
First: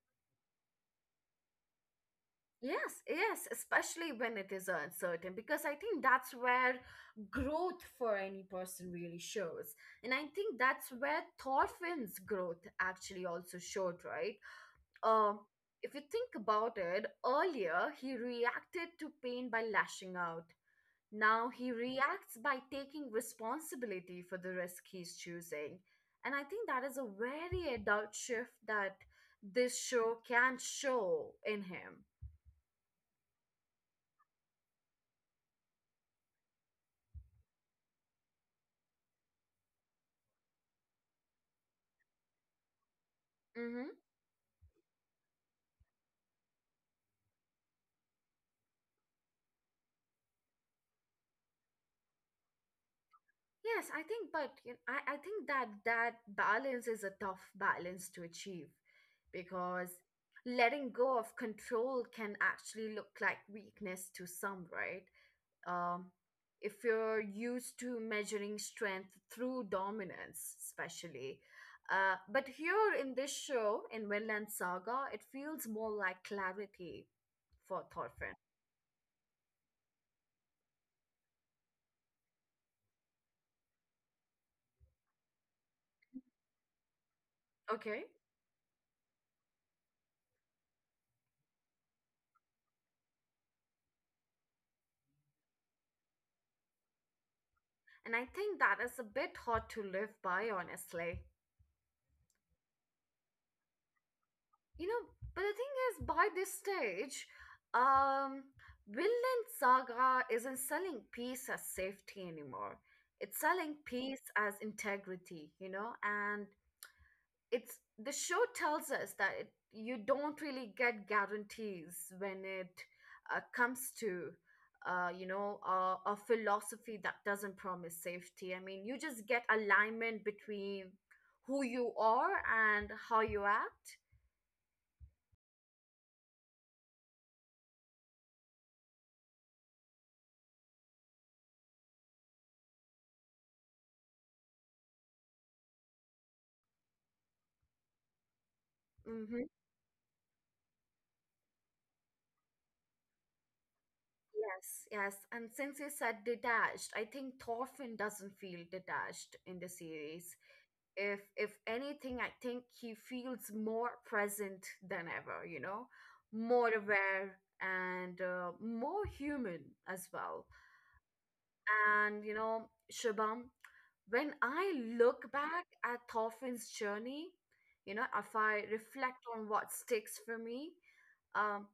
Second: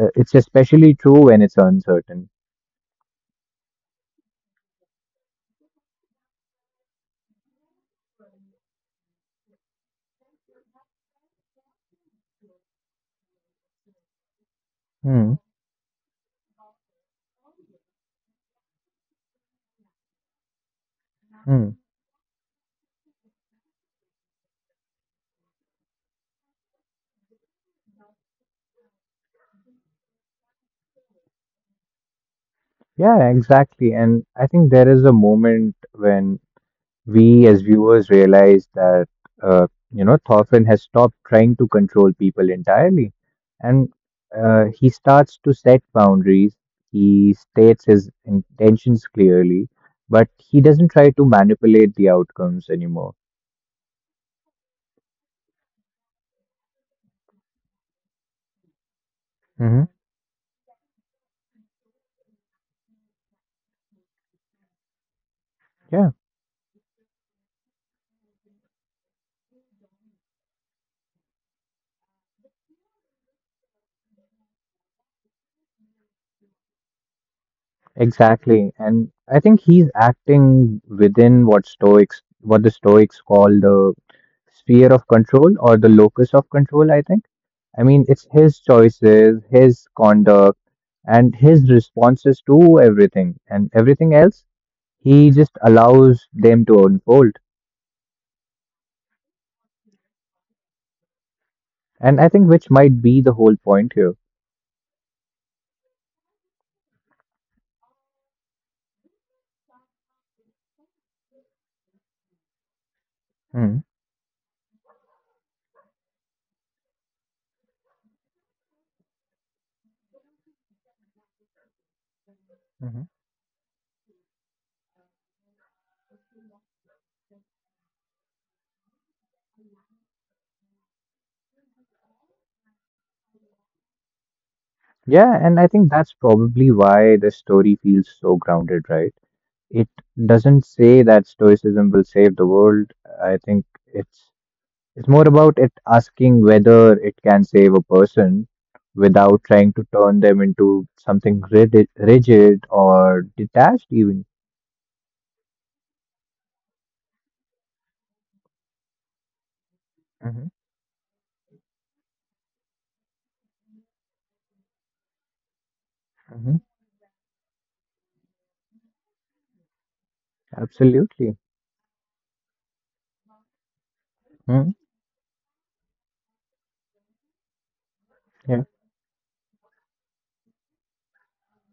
[SPEAKER 2] it's especially true when it's uncertain.
[SPEAKER 1] Yes, yes, especially when it is uncertain, because I think that's where growth for any person really shows. And I think that's where Thorfinn's growth actually also showed, right?
[SPEAKER 2] Hmm.
[SPEAKER 1] Um, if you think about it, earlier he reacted to pain by lashing out. Now he
[SPEAKER 2] Hmm.
[SPEAKER 1] reacts by taking responsibility for the risk he's choosing. And I think that is a very adult shift that this show can show in him.
[SPEAKER 2] Yeah, exactly. And I think there is a moment when we as viewers realize that uh, Thorfinn has stopped trying to control people entirely, and
[SPEAKER 1] Mm-hmm.
[SPEAKER 2] he starts to set boundaries. He states his intentions clearly, but he doesn't try to manipulate the outcomes anymore.
[SPEAKER 1] Yes, I think, but you know, I think that that balance is a tough balance to achieve
[SPEAKER 2] Hmm.
[SPEAKER 1] because letting go of control can actually look like weakness to some, right? Um,
[SPEAKER 2] Yeah.
[SPEAKER 1] if you're used to measuring strength through dominance, especially. But here in this show, in Vinland Saga, it feels more like clarity for Thorfinn.
[SPEAKER 2] Exactly. And I think he's acting within what Stoics, what the Stoics call the sphere of control or the locus of control, I think. I mean,
[SPEAKER 1] Okay?
[SPEAKER 2] it's his choices, his conduct, and his responses to everything. And everything else, he just allows them to unfold.
[SPEAKER 1] And I think that is a bit hard to live by, honestly.
[SPEAKER 2] And I think which might be the whole point here.
[SPEAKER 1] You know, but the thing is, by this stage, um, Vinland Saga isn't selling peace as safety anymore. It's
[SPEAKER 2] Hmm.
[SPEAKER 1] selling peace as integrity, you know, and it's the show tells us that it, you don't really get guarantees when it,
[SPEAKER 2] Mm-hmm.
[SPEAKER 1] comes to, you know, a philosophy that doesn't promise safety. I mean, you just get alignment between who you are and how you act.
[SPEAKER 2] Yeah, and I think that's probably why the story feels so grounded, right? It doesn't say that stoicism will save the world. I think it's more about it asking whether it can save a person without
[SPEAKER 1] Mm-hmm.
[SPEAKER 2] trying to turn them into something rigid or detached even.
[SPEAKER 1] Yes, yes. And since you said detached, I think Thorfinn doesn't feel detached in the series.
[SPEAKER 2] Hmm.
[SPEAKER 1] If anything, I think he feels more present than ever, you know,
[SPEAKER 2] Hmm.
[SPEAKER 1] more aware and more human as well.
[SPEAKER 2] Absolutely.
[SPEAKER 1] And you know, Shubham, when I
[SPEAKER 2] Mm.
[SPEAKER 1] look back at Thorfinn's journey, you know, if
[SPEAKER 2] Yeah.
[SPEAKER 1] I reflect on what sticks for me, um,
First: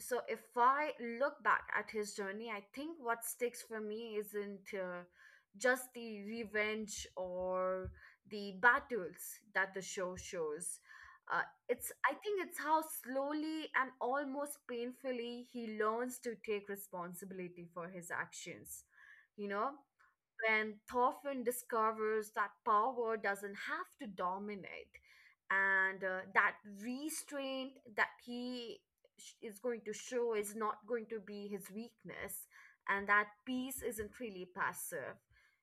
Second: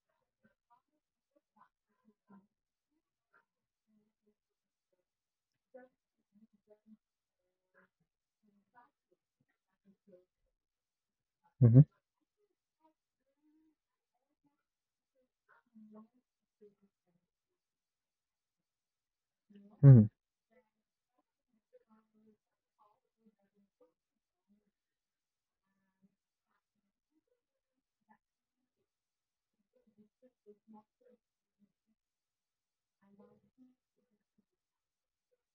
[SPEAKER 1] so if I look back at his journey, I think what sticks for me isn't, just the revenge or the battles that the show shows. Uh,
[SPEAKER 2] Hmm.
[SPEAKER 1] it's I think it's how slowly and almost painfully he learns to take responsibility for his actions. You know,
[SPEAKER 2] Hmm.
[SPEAKER 1] when Thorfinn discovers that power doesn't have to dominate, and that restraint that he is going to show is not going to be his weakness and that peace isn't really passive.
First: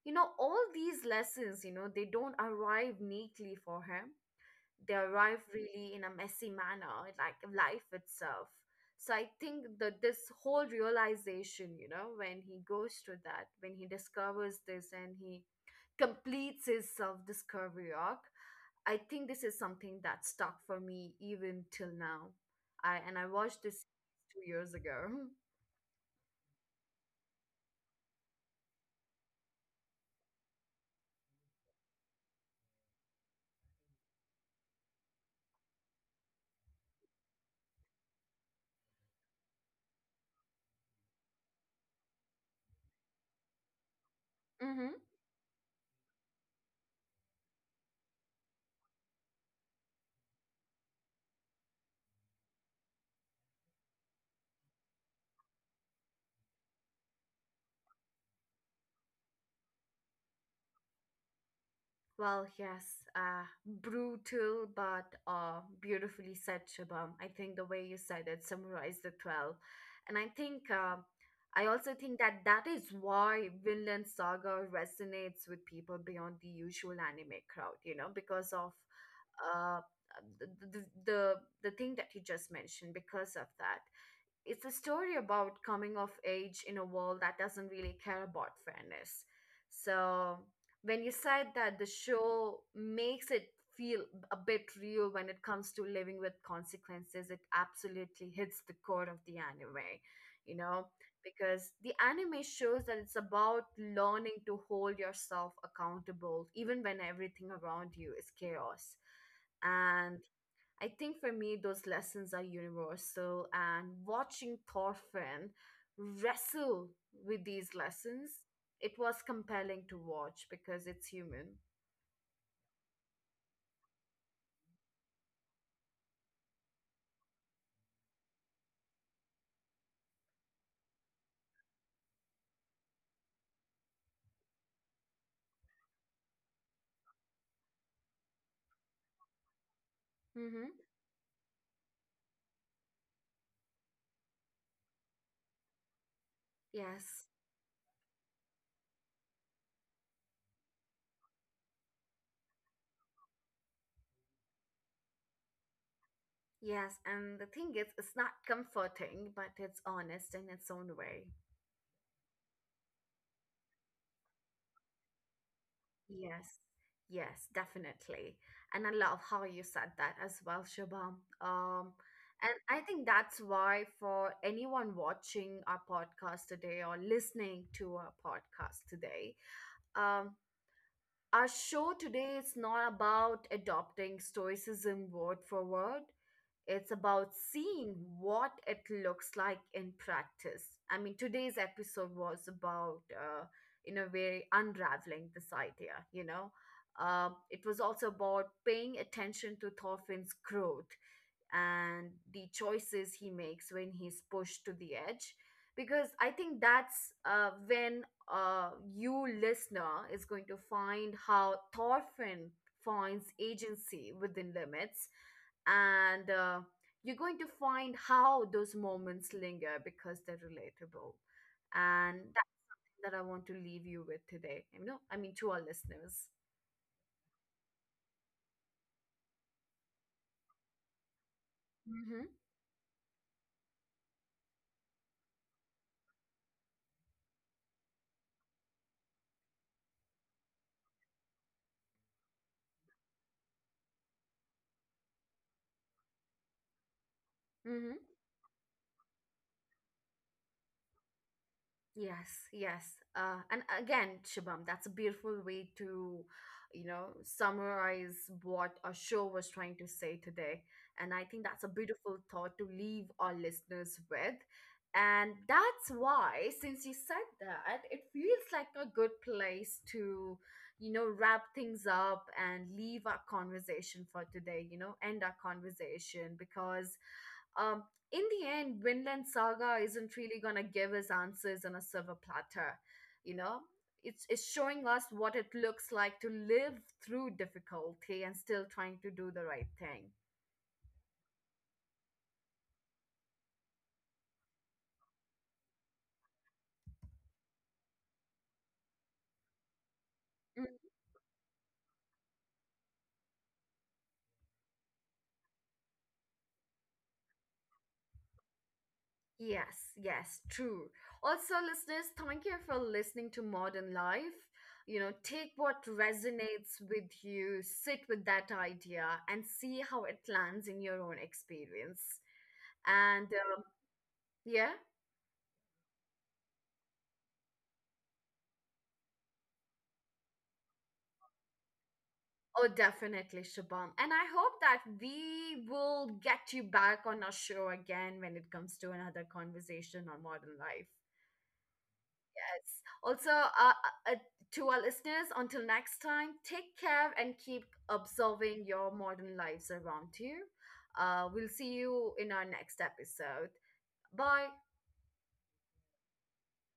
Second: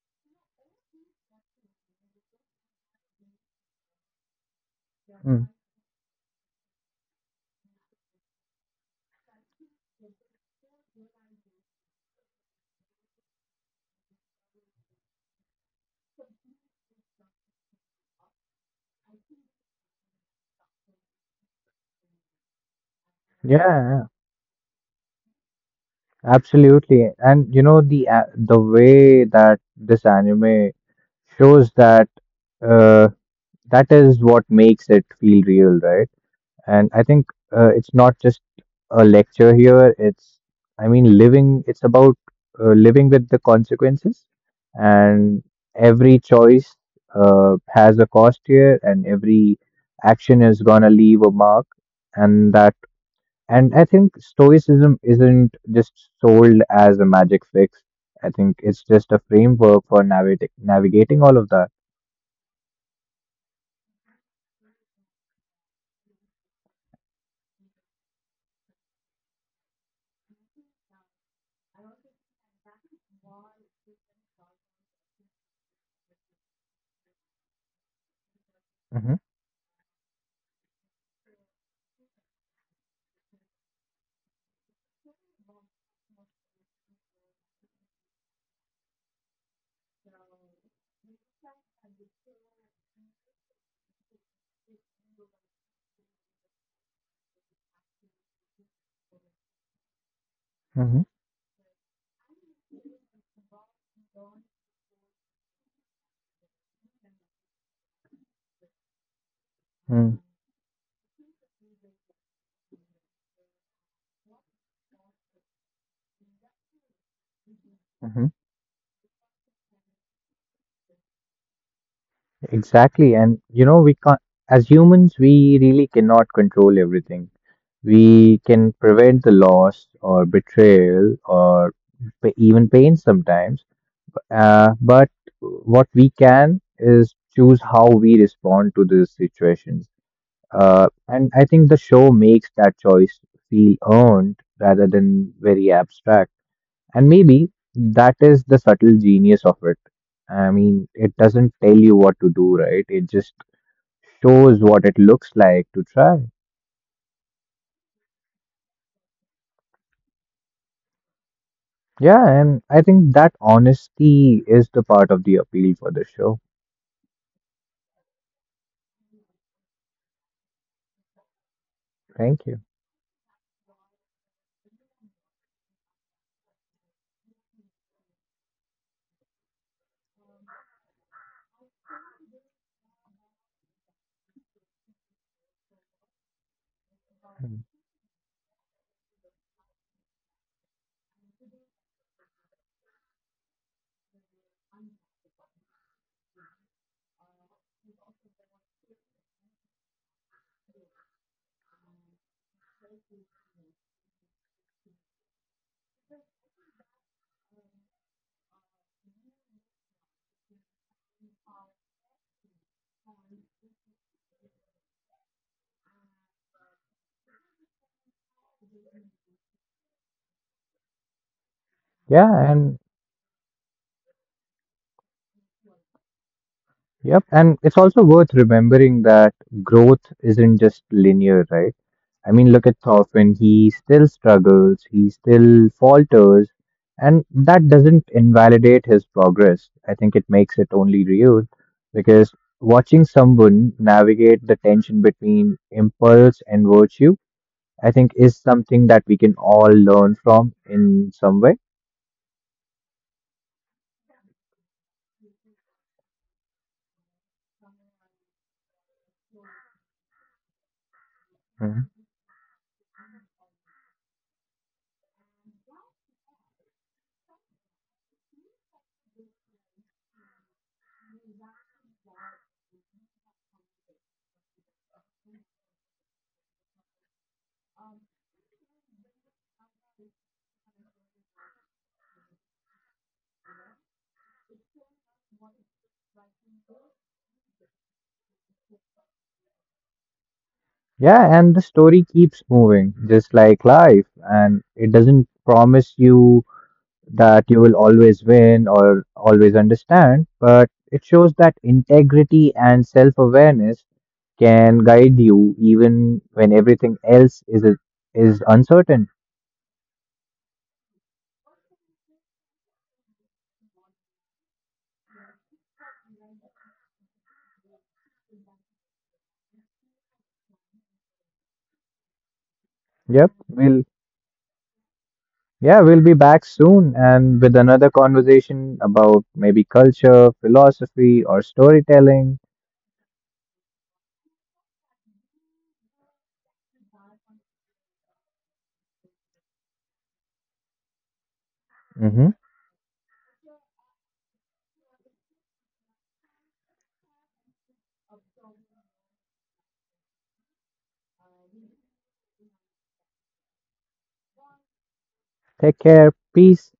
[SPEAKER 1] You know, all these lessons, you know, they don't arrive neatly for him, they arrive
[SPEAKER 2] Mm.
[SPEAKER 1] really in a messy manner, like life itself. So I think that this whole realization, you know, when he goes to that, when he discovers this and he completes his self-discovery arc, I think this is something that stuck for me even till now. I and I
[SPEAKER 2] Yeah,
[SPEAKER 1] watched this
[SPEAKER 2] yeah,
[SPEAKER 1] 2 years ago.
[SPEAKER 2] absolutely. And the the way that this anime shows that, uh, that is what makes it feel real, right? And I think it's not just a lecture here. It's, I mean, living, it's about living with the consequences. And every choice has a cost here, and every action is gonna leave a mark. And that, and I think stoicism isn't just sold as a magic fix. I think it's just a framework for navigating all of that.
[SPEAKER 1] Well, yes, brutal but beautifully said, Shubham. I think the way you said it summarized it well. And I think, I also think that that is why Vinland Saga resonates with people beyond the usual anime crowd, you know, because of
[SPEAKER 2] Mm-hmm,
[SPEAKER 1] uh, the, the, the, the thing that you just mentioned, because of that it's a story about coming of age in a world that doesn't really care about fairness. So when you said that the show makes it feel a bit real when it comes to living with consequences, it absolutely hits the core of the anime, you know, because the anime shows that it's about learning to hold yourself accountable even when everything around you is chaos. And
[SPEAKER 2] mm-hmm,
[SPEAKER 1] I think for me, those lessons are universal, and watching Thorfinn wrestle with these
[SPEAKER 2] mm-hmm.
[SPEAKER 1] lessons, it was compelling to watch because it's human.
[SPEAKER 2] Exactly. And we can't, as humans, we really cannot control everything. We can prevent the loss or betrayal or even pain sometimes. But what we can is choose how we respond to these situations.
[SPEAKER 1] Mm-hmm.
[SPEAKER 2] And I think the show makes that choice feel earned rather than very abstract. And
[SPEAKER 1] Yes,
[SPEAKER 2] maybe that is the subtle genius of it. I mean, it doesn't tell you what to do, right? It just shows what it looks like to try.
[SPEAKER 1] yes, and the thing is, it's not comforting, but it's honest in its own way.
[SPEAKER 2] Yeah, and I think that honesty is the part of the appeal for the show.
[SPEAKER 1] Yes, yes, definitely. And I love how you said that as well, Shubham.
[SPEAKER 2] Thank
[SPEAKER 1] And
[SPEAKER 2] you.
[SPEAKER 1] I think that's why for anyone watching our podcast today or listening to our podcast today, um, our show today is not about adopting stoicism word for word. It's about
[SPEAKER 2] Mm.
[SPEAKER 1] seeing what it looks like in practice. I mean, today's episode was about, in a way, unraveling this idea, you know. It was also about paying attention to Thorfinn's growth and the choices he makes when he's pushed to the edge, because I think that's when, you listener is going to find how Thorfinn finds agency within limits, and you're going to find how those moments linger because they're relatable, and
[SPEAKER 2] Yeah, and
[SPEAKER 1] that, that I want to leave you with today, you know, I mean to our listeners.
[SPEAKER 2] yep, and it's also worth remembering that growth isn't just linear, right? I mean, look at Thorfinn, he still struggles, he still falters, and that doesn't invalidate his progress. I think it makes it only real because watching someone navigate the tension between impulse and virtue, I
[SPEAKER 1] Mm-hmm.
[SPEAKER 2] think, is something that we can all learn from in some way.
[SPEAKER 1] Yes, yes. And again, Shubham, that's a beautiful way to, you know, summarize what our show was trying to say today. And I think that's a
[SPEAKER 2] Mhm.
[SPEAKER 1] beautiful thought to leave our listeners with. And that's why, since you said that, it feels like a good place to, you know, wrap things up and leave our conversation for today, you know, end our conversation because. Um, in the end, Vinland Saga isn't really gonna give us answers on a silver platter, you know? It's showing us what it looks like to live through difficulty and still trying to do the right thing.
[SPEAKER 2] Yeah, and the story keeps moving, just like life, and it doesn't promise you that you will always win or always understand,
[SPEAKER 1] Mm.
[SPEAKER 2] but it shows that integrity and self awareness can guide you even when everything else is uncertain.
[SPEAKER 1] Yes, yes, true. Also, listeners, thank you for listening to Modern Life. You know, take what resonates with you, sit with that idea, and see how it lands in your own experience. And
[SPEAKER 2] Yep, we'll,
[SPEAKER 1] yeah.
[SPEAKER 2] yeah, we'll be back soon and with another conversation about maybe culture, philosophy, or storytelling.
[SPEAKER 1] Oh, definitely, Shubham. And I hope that we will get you back on our show again when it comes to another conversation on modern life.
[SPEAKER 2] Hmm.
[SPEAKER 1] Yes. Also, to our listeners, until next time, take care and keep observing your modern lives around you. We'll see you in our next episode. Bye.
[SPEAKER 2] Take care. Peace.